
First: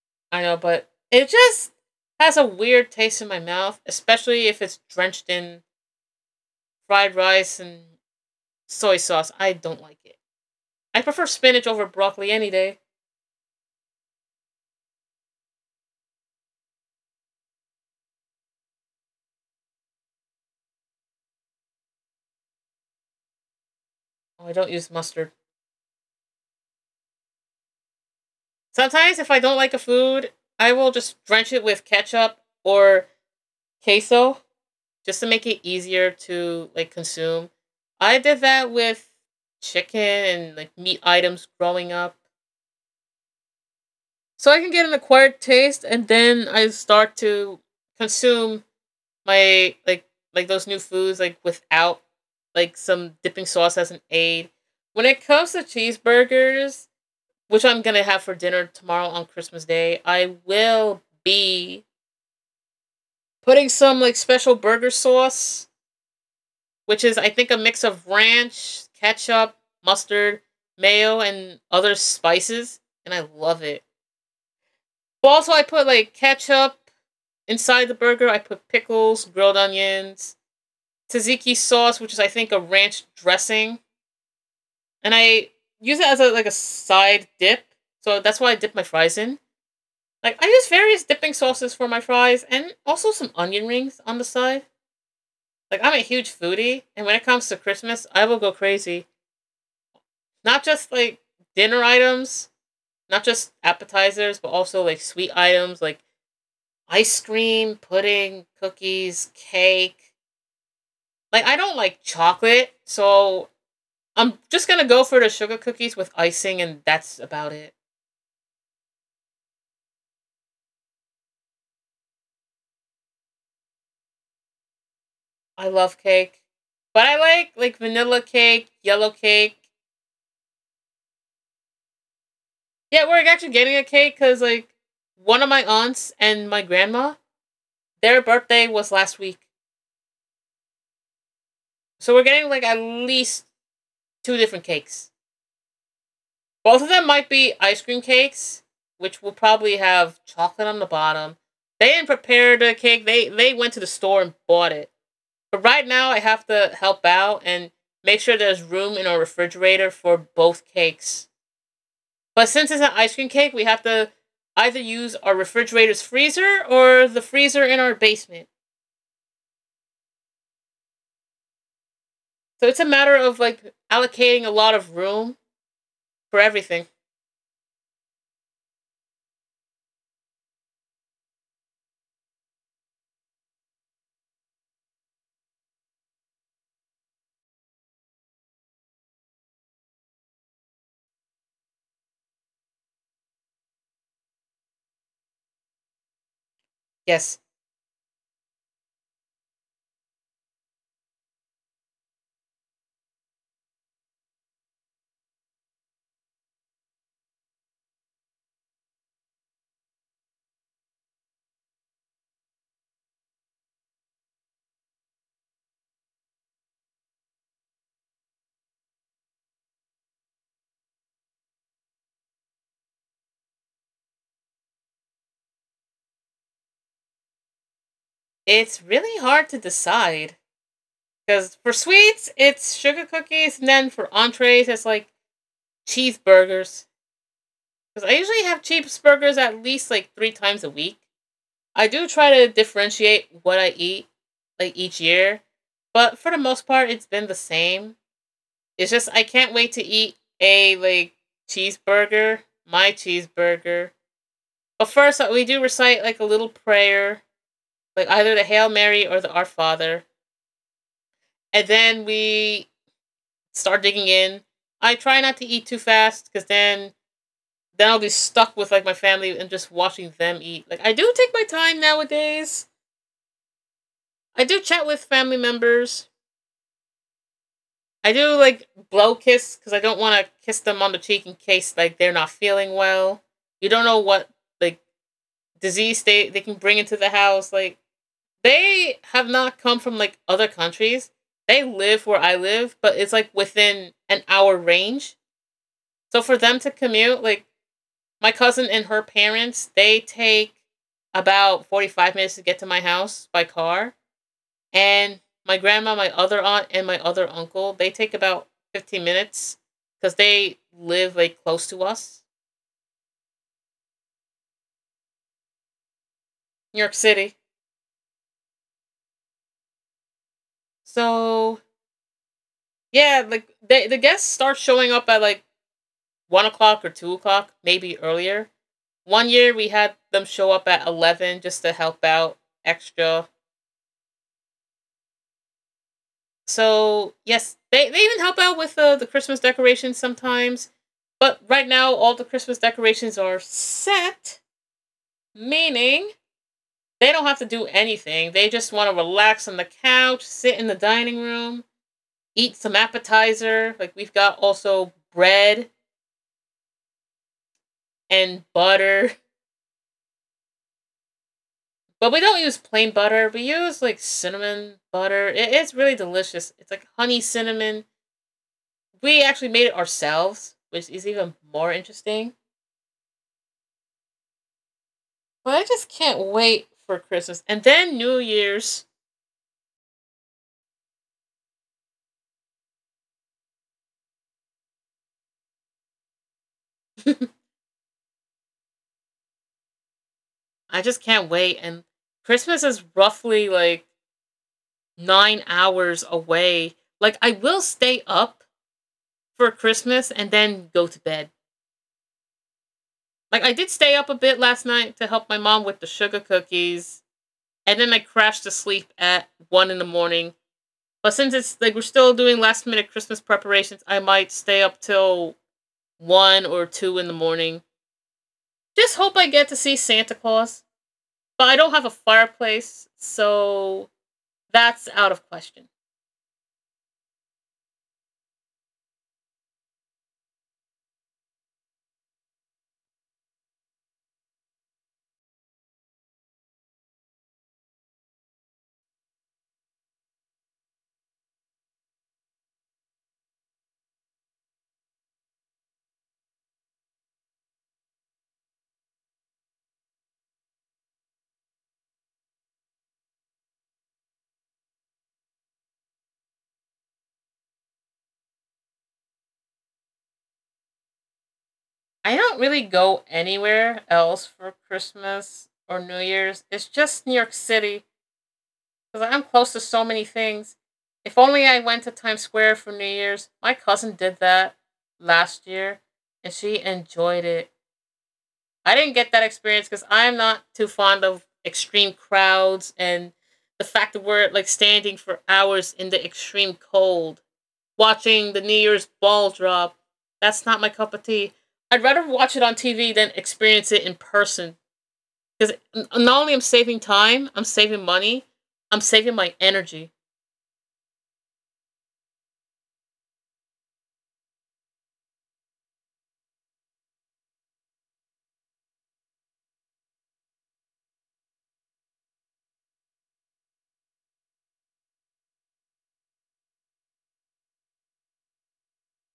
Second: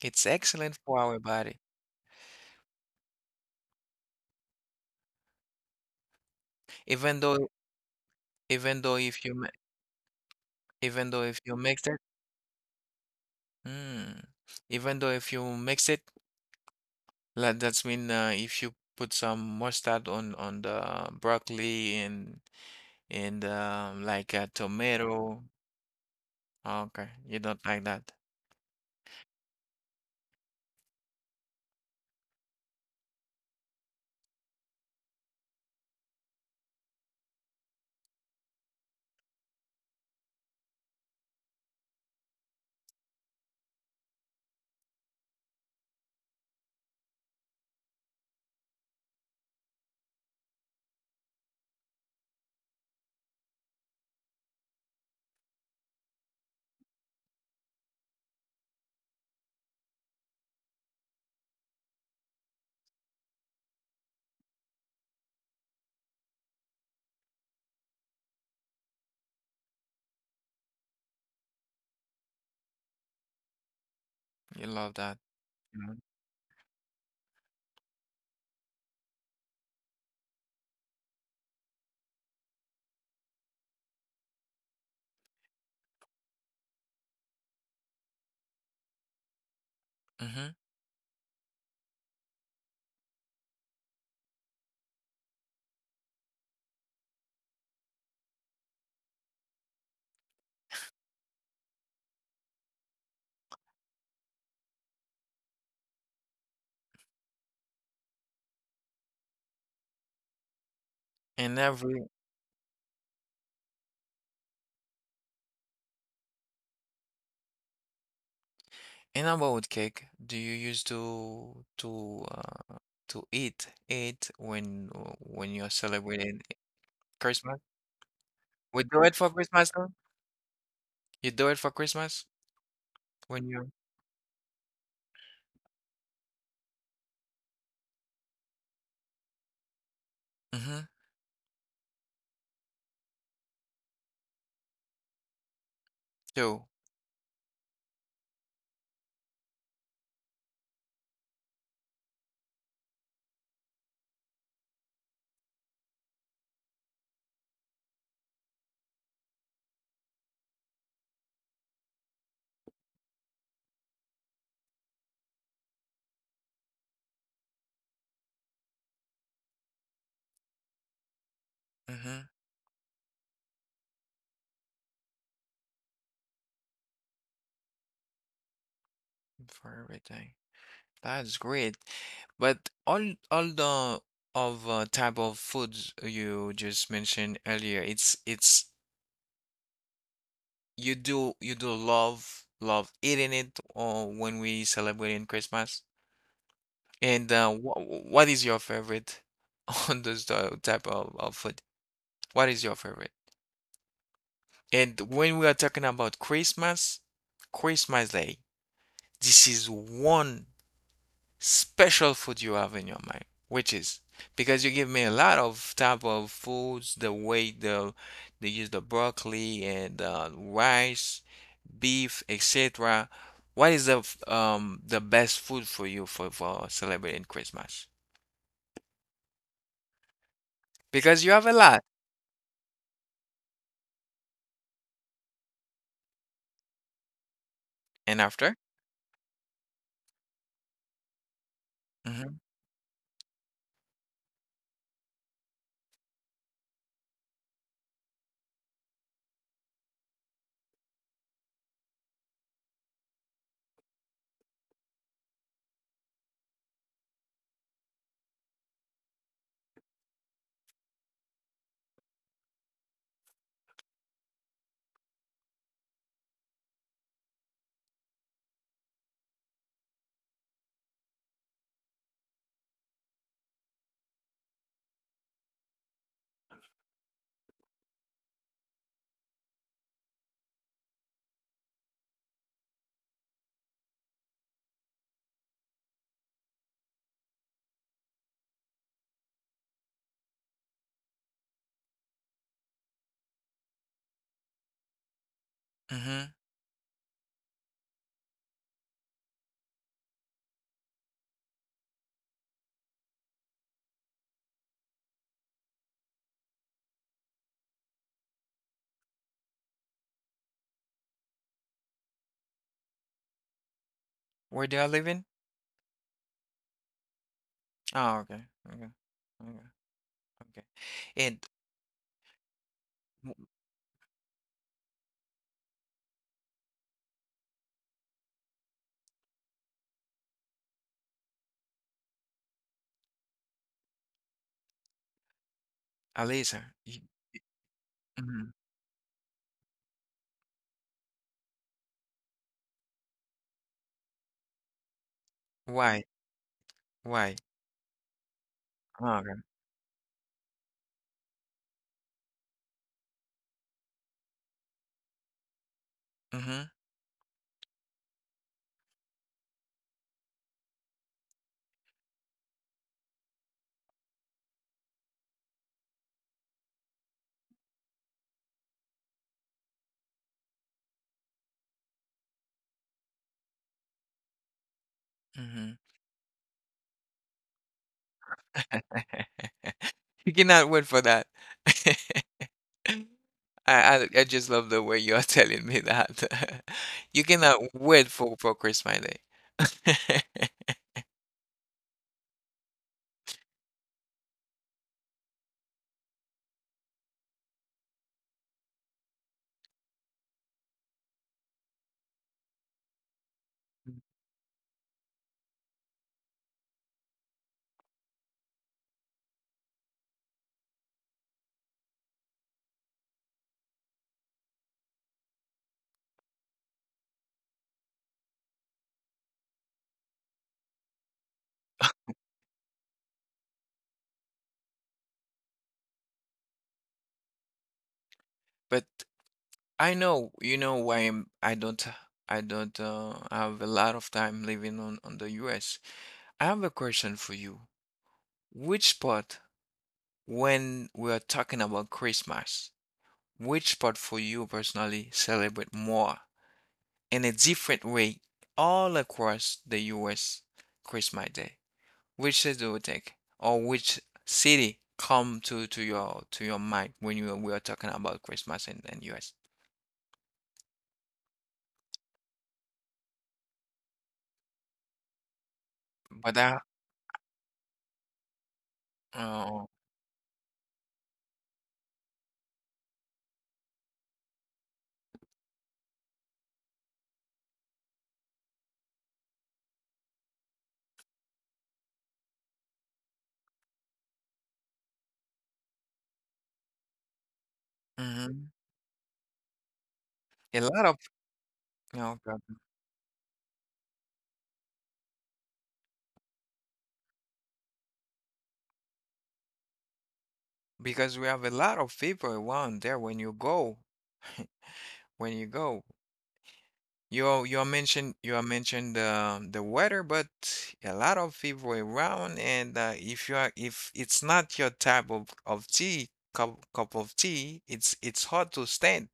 It's I know, excellent but for our it body. just has a weird taste in my mouth, especially if it's drenched in fried Even though rice and even though soy if sauce. you mi- I don't like it. I even though prefer if you spinach mix over it, broccoli any day. mm, even though if you mix it, like that's mean if you put some mustard on the broccoli and like a Oh, I don't use tomato. mustard. Okay, you don't like that. Sometimes, if I don't like a food, I will just drench it with ketchup or queso just to make it easier to like consume. I did that with chicken and like meat items growing up. So I can get an acquired taste and then I start to consume my like those new foods like without like some dipping sauce as an aid. When it comes to cheeseburgers, which I'm gonna have for dinner tomorrow on Christmas Day, I will be putting some like special burger sauce which is I think a mix of ranch, ketchup, mustard, mayo, and other spices, and I love it. You love that. But also, I put like ketchup inside the burger. I put pickles, grilled onions, tzatziki sauce, which is I think a ranch dressing, and I use it as like a side dip. So that's why I dip my fries in. Like Mm-hmm. I use various dipping sauces for my fries, and also some onion rings on the side. Like I'm a huge foodie, and when it comes to Christmas, I will go crazy. Not just like dinner items, not just appetizers, but also like sweet items like ice cream, pudding, cookies, cake. Like And I don't every like chocolate, so I'm just gonna go for the sugar cookies with icing, and that's about it. and about cake, do you used to to eat it when you're I love celebrating cake, but I like Christmas? like vanilla cake, We do yellow it for cake. Christmas though? You do it for Christmas Yeah, we're when actually you're getting a cake because like one of my aunts and my grandma, their birthday was last week, mm-hmm, so we're getting like at least two different cakes. too. Both of them might be ice cream cakes, which will probably have chocolate on the bottom. They didn't prepare the cake. They went to the store and bought it. But right now, I have to help out and make sure there's room in our refrigerator for both cakes. But since it's an ice cream cake, we have to either use our refrigerator's freezer or the freezer in our basement. Mm-hmm, So it's a matter of like allocating a lot of room for everything. for everything. That's great. But all the of type of foods you just mentioned earlier, it's you do love love eating it or when we celebrating Christmas? And Yes, wh what is your favorite on this type of food? What is your favorite? And when we are talking about Christmas, Christmas Day, this is one special food you have in your mind, which is because you give me a lot of type of foods, the way the they use the broccoli and rice, beef, etc. What is the the best food for you for celebrating Christmas? it's really hard to decide. Because you have a Because for lot. sweets, it's sugar cookies, and then for entrees, it's like cheeseburgers. Because I And usually after? have cheeseburgers at least like three times a week. I do try Mhm, to differentiate what I eat like each year, but for the most part, it's been the same. It's just I can't wait to eat a like cheeseburger, my cheeseburger. But first, we do recite like a little prayer, like either the Hail Mary or the Our Father, and then we start digging in. I try not to eat too fast because then I'll be stuck with like my family and just watching them eat. Like I do take my time nowadays. I do chat with family members. I do like blow kiss because I don't want to kiss them on the cheek in case like they're not feeling well. You don't know what like disease they can bring into the house. Like they have not come from like other countries. They live where I live, but it's like within an hour range. So mhm. for them to commute, like my cousin and her parents, they take about 45 minutes to get to my house by car. And my grandma, my other aunt, and my other uncle, they take about 15 minutes because they live like close to us, Where they are living? New York City. Oh, okay. Okay. Okay. Okay. And So yeah, w like the guests start showing up at like 1 o'clock or 2 o'clock, maybe earlier. One year we had them show up at 11 just to help out extra. Alisa, y So yes, they even help mhm. out with the Christmas decorations sometimes. But right now, all the Christmas decorations are set, Why? meaning they don't Why? have to do anything. They just want to Oh, okay. relax on the couch, sit in the dining room, eat some appetizer. Like we've got also bread Mhm, and butter, but we don't use plain butter. We use like cinnamon butter. It's really delicious. It's like honey cinnamon. We actually made it ourselves, which is even more interesting. But I mhm. just can't wait for Christmas. And then New Year's. You cannot wait for that. I I just love the way you are telling me that. You cannot wait for Christmas Day. I just can't wait. And Christmas is roughly like 9 hours away. Like, I will stay up for Christmas and then go to bed. Like, I did stay Mm. up a bit last night to help my mom with the sugar cookies. And then I crashed to sleep at 1 in the morning. But since it's like we're still doing last minute Christmas preparations, I might stay up till one or two in the morning. Just hope I get to see Santa Claus. But I don't have a fireplace, so that's out of question. But I know, you know why I'm, I don't have a lot of time living on the US. I have a question for you. Which part, when we are talking about Christmas, which part for you personally celebrate more? In a different way all across the US Christmas Day. Which city do you think, or which city come to your mind when you we are talking about Christmas in US? I don't really go anywhere else for Christmas or New But Year's. that, It's just New York City because I'm close to oh, so many things. If only I went to Times Square for New Year's. My cousin did that last year and she enjoyed it. I didn't get that experience because I'm not too fond of extreme crowds and the fact that we're like standing for hours in the extreme cold watching the mhm. New Year's ball drop. That's not A my lot cup of, of tea. I'd rather oh watch God, it on TV than experience it in person. Because not only I'm saving time, I'm saving money, I'm saving my energy. because we have a lot of people around there when you go, when you go. You mentioned you mentioned the weather, but a lot of people around, and if you are if it's not your type of tea cup, cup of tea, it's hard to stand.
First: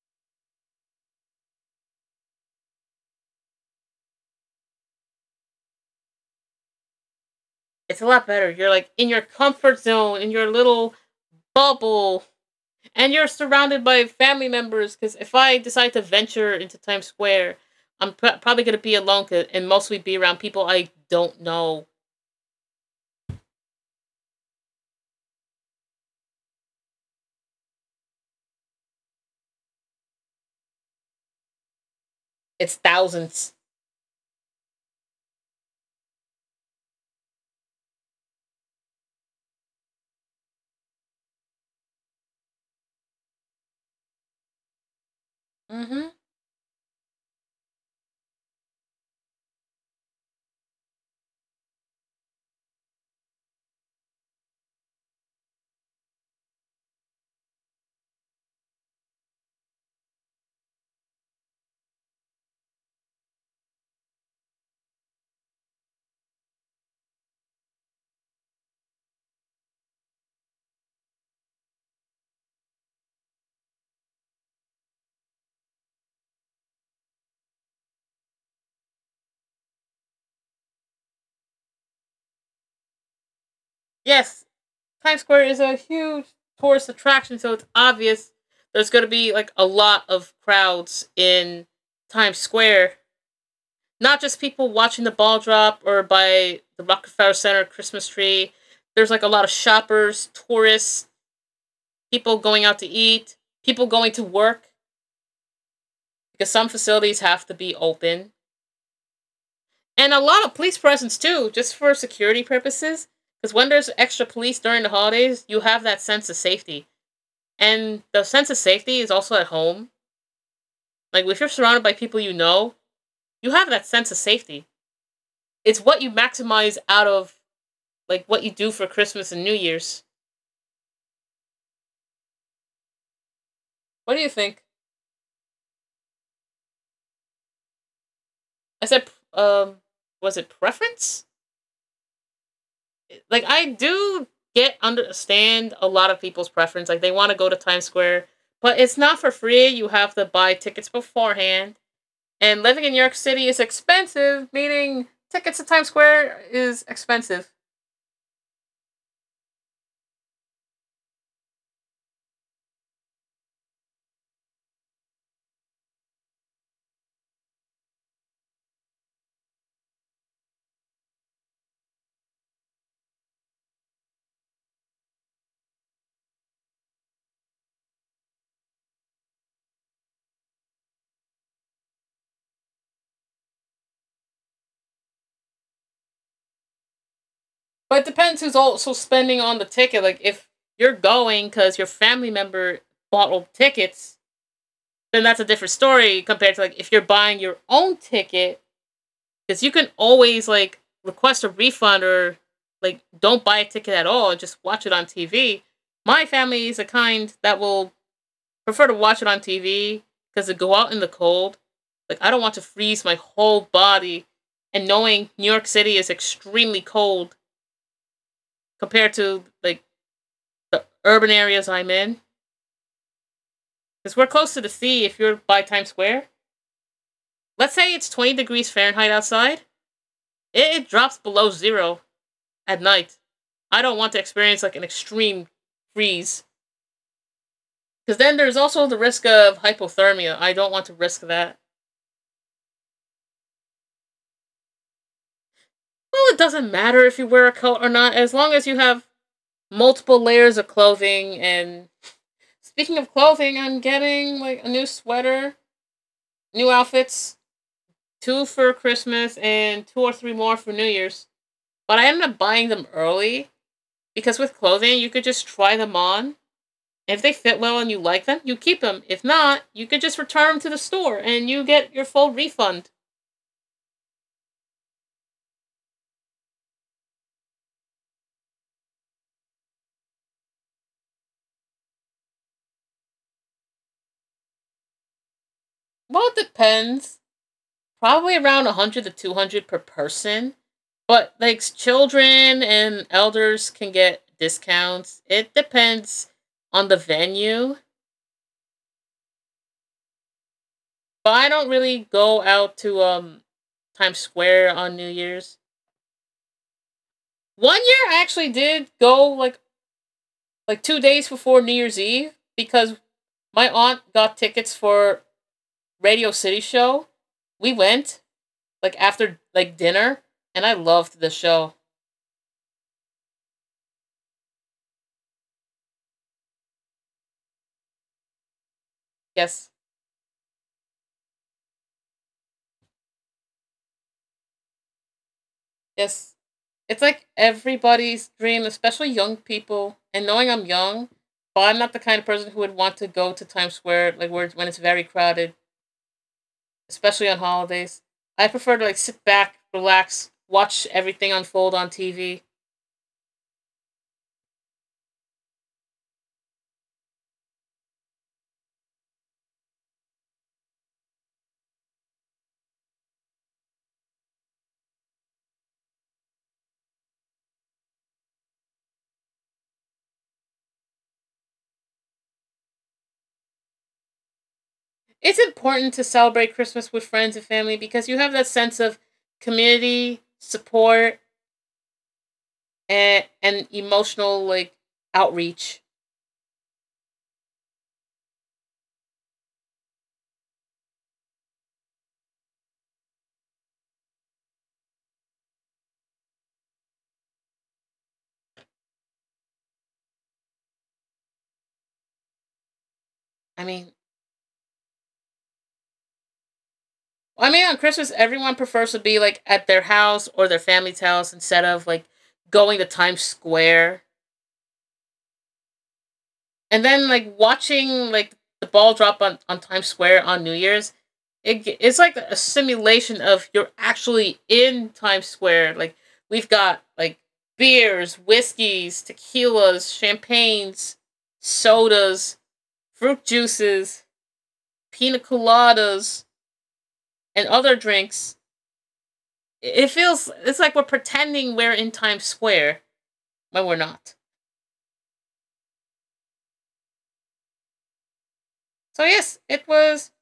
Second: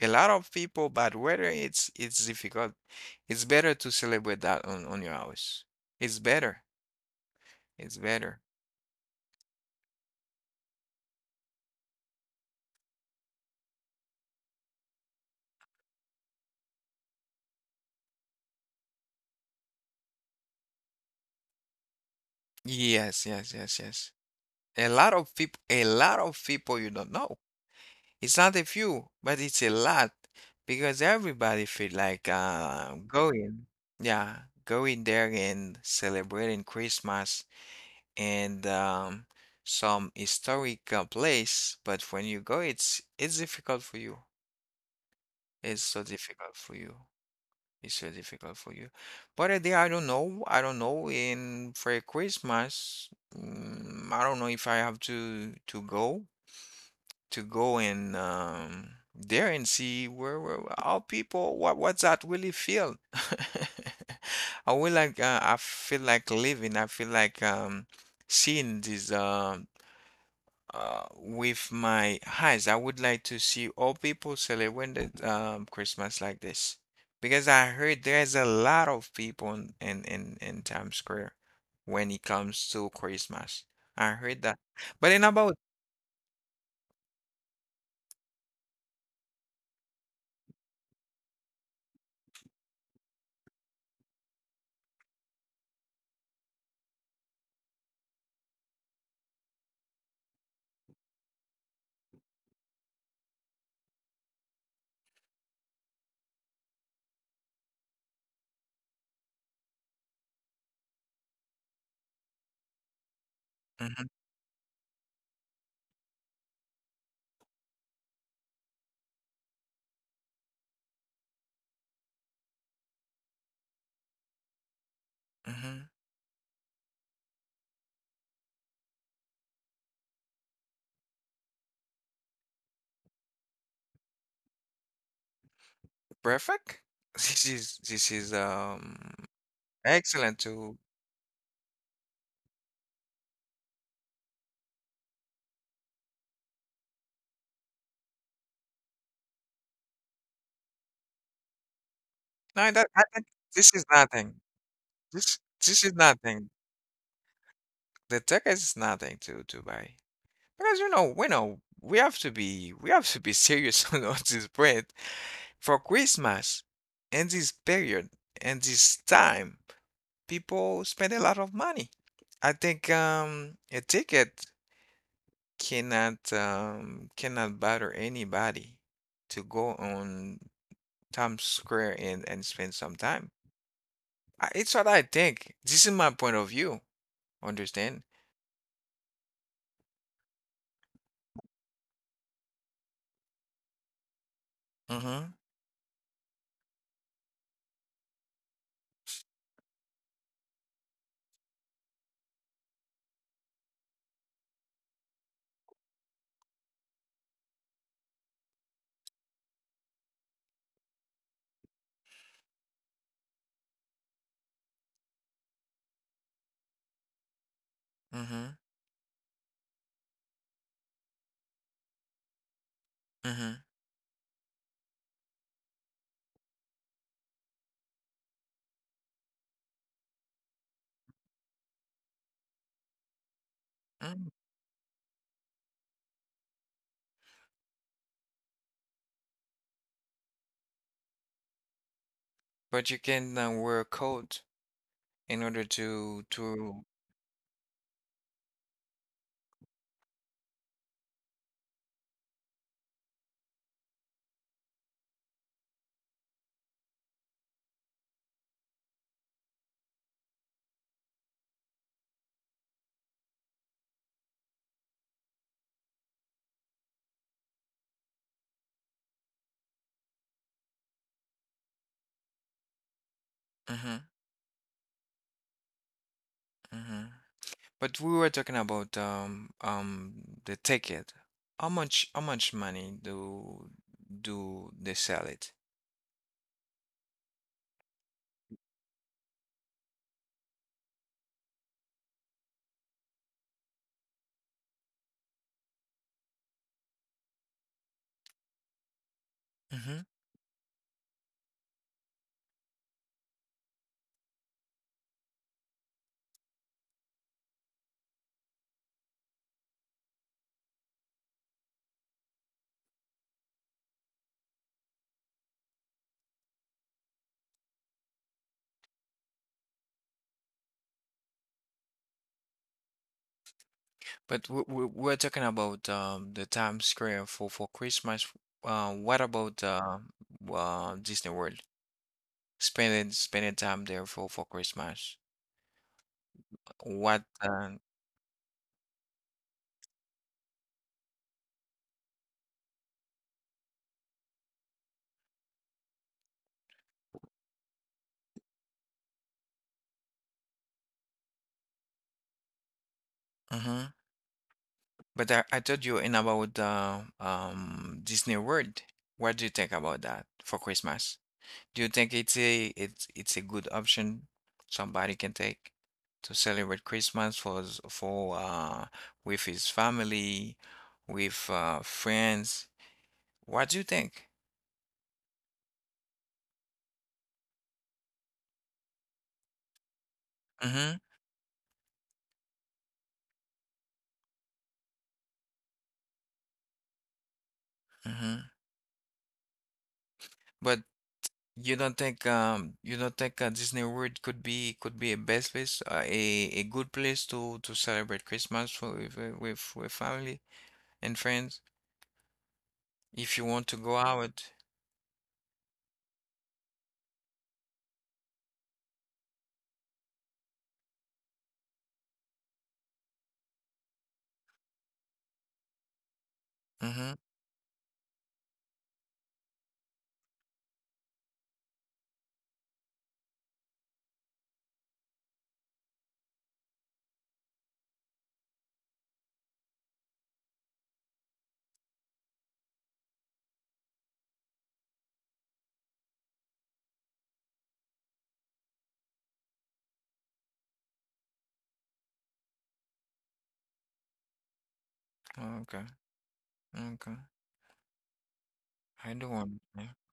A lot of people, bad weather, it's difficult. It's better to celebrate that on your house. It's better. It's It's a lot better. better. You're like in your comfort zone, in your little bubble, and you're surrounded by family members. Because if I decide to venture into Times Square, I'm probably going to be alone and mostly be around people I don't know. Yes, yes, yes, yes. A lot of people, a lot of people you don't know. It's not a few, but it's a lot because everybody feel like It's thousands. going. Yeah, going there and celebrating Christmas and some historic place. But when you go, it's difficult for you. It's so Mm-hmm. difficult for you. It's so difficult for you. But a day, I don't know. I don't know. In for Christmas, mm, I don't know if I have to go and there and see where how people what what's that really feel. I will like I feel like living. I feel like seeing this with my eyes. I would like to see all people celebrating Christmas like this because I heard there's a lot of people in Times Square when it comes to Christmas. I heard Yes, that, but in Times Square about. is a huge tourist attraction, so it's obvious there's going to be like a lot of crowds in Times Square. Not just people watching the ball drop or by the Rockefeller Center Christmas tree. There's like a lot of shoppers, tourists, people going out to eat, people going to work because some facilities have to be open. And a lot of police presence too, just for security purposes. Because when there's Mhm, extra police during the holidays, you have that sense of safety. And the sense of safety is also at home. Like if you're surrounded by people you know, you have that sense of safety. It's mhm. what you maximize out of like what you do for Christmas and New Year's. What do you think? Perfect? This is I said, was excellent it to preference? Like I do get understand a lot of people's preference. Like they want to go to Times Square, but it's not for free. You have to buy tickets beforehand. And no living that, in New I York think City is this is nothing. expensive, meaning This tickets to this Times is Square nothing. is expensive. The tech is nothing to to buy. Because you know we have to be we have to be serious on this bread for Christmas and this period and this time people spend a lot of money. I think a ticket cannot cannot bother anybody to go on Times Square and spend some time. I, it's what I think. This is my point of view. But Understand? it depends who's also spending on the ticket. Like if you're going because your family member bought tickets, then Mm-hmm. that's a different story compared to like if you're buying your own ticket because you can always like request a refund or like don't buy a ticket at all. Just watch it on TV. My family is the kind that will prefer to watch it on TV because to go out in the cold, like I don't want to freeze my whole body. And knowing New York City is extremely cold Mm-hmm. compared to like the urban areas I'm in, Mm-hmm. because we're close to the sea if you're by Times Square. Let's say it's 20 degrees Fahrenheit outside, it drops below zero at night. I don't want to Mm. experience like an extreme freeze, because then there's also the risk of hypothermia. I don't want to risk that. But you can wear a coat in order to Well, it doesn't to. matter if you wear a coat or not, as long as you have multiple layers of clothing. And speaking of clothing, I'm getting like a new sweater, new outfits, two for Christmas, and two or three more for New Year's. But I ended up buying them early because with clothing, you could just try them on. If they fit well and you like them, you keep them. If not, you could just return them to the store and you get your full refund. Mm-hmm. Mm-hmm. But we were talking about the ticket. How much money do do they sell it? Well, it depends. Probably around 100 to 200 per person. But like children and elders can get discounts. It depends on the venue. Mm-hmm. But I don't really go out to Times Square on New Year's. One year I actually did go like 2 days before New Year's Eve because my aunt got tickets for Radio City show. We went like after like dinner, and I loved the show. But we we're talking about the Times Square for Christmas. What about Yes, Disney World? Spending spending time there for Christmas. yes, it's What? like everybody's dream, especially young people. And knowing I'm young, but I'm not the kind of person who would want to go to Times Square like where when it's very crowded, especially on holidays. I prefer to like sit back, relax, watch everything unfold on TV. Mhm. But I told you in about Disney World. What do you think about that for Christmas? Do you think it's a it's it's a good option somebody can take to celebrate Christmas for with his family, with friends? What do you think? It's important to celebrate Christmas with friends and family because you have that sense of community, Mm-hmm. support, and emotional like outreach. Mm-hmm. But you don't think Disney World could be a best place a good place to celebrate Christmas for with family and friends if you I want to mean, go out. I mean on Christmas everyone prefers to be like at their house or their family's house instead of like going to Times Square. And then Mm-hmm. like watching like the ball drop on Times Square on New Year's. It's like a simulation of you're actually in Times Square. Like we've got like beers, whiskeys, tequilas, champagnes, sodas, fruit juices, pina coladas, and other drinks. It feels it's like we're pretending we're in Times Square when we're not. Okay. Okay. So I yes, do it understand. was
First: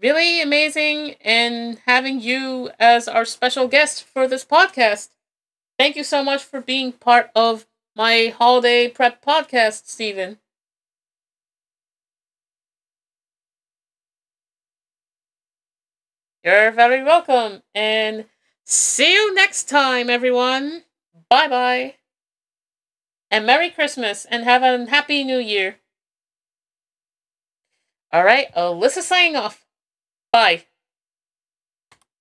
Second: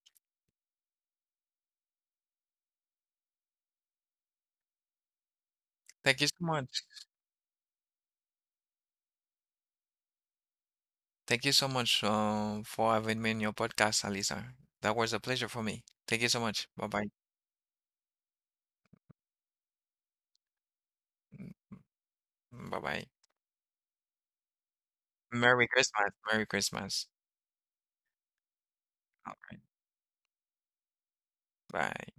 really amazing and having you as our special guest for this podcast. Thank you so Thank you so much for much. being part of my holiday prep podcast, Stephen. Thank you so much for having me in your podcast, Alisa. That was a pleasure for me. Thank you so much. You're Bye very bye. welcome. And see you next time, everyone. Bye bye. Bye bye. And Merry Christmas and have a happy new Merry year. Christmas. Merry Christmas. All right, Alyssa signing All right. off. Bye. Bye.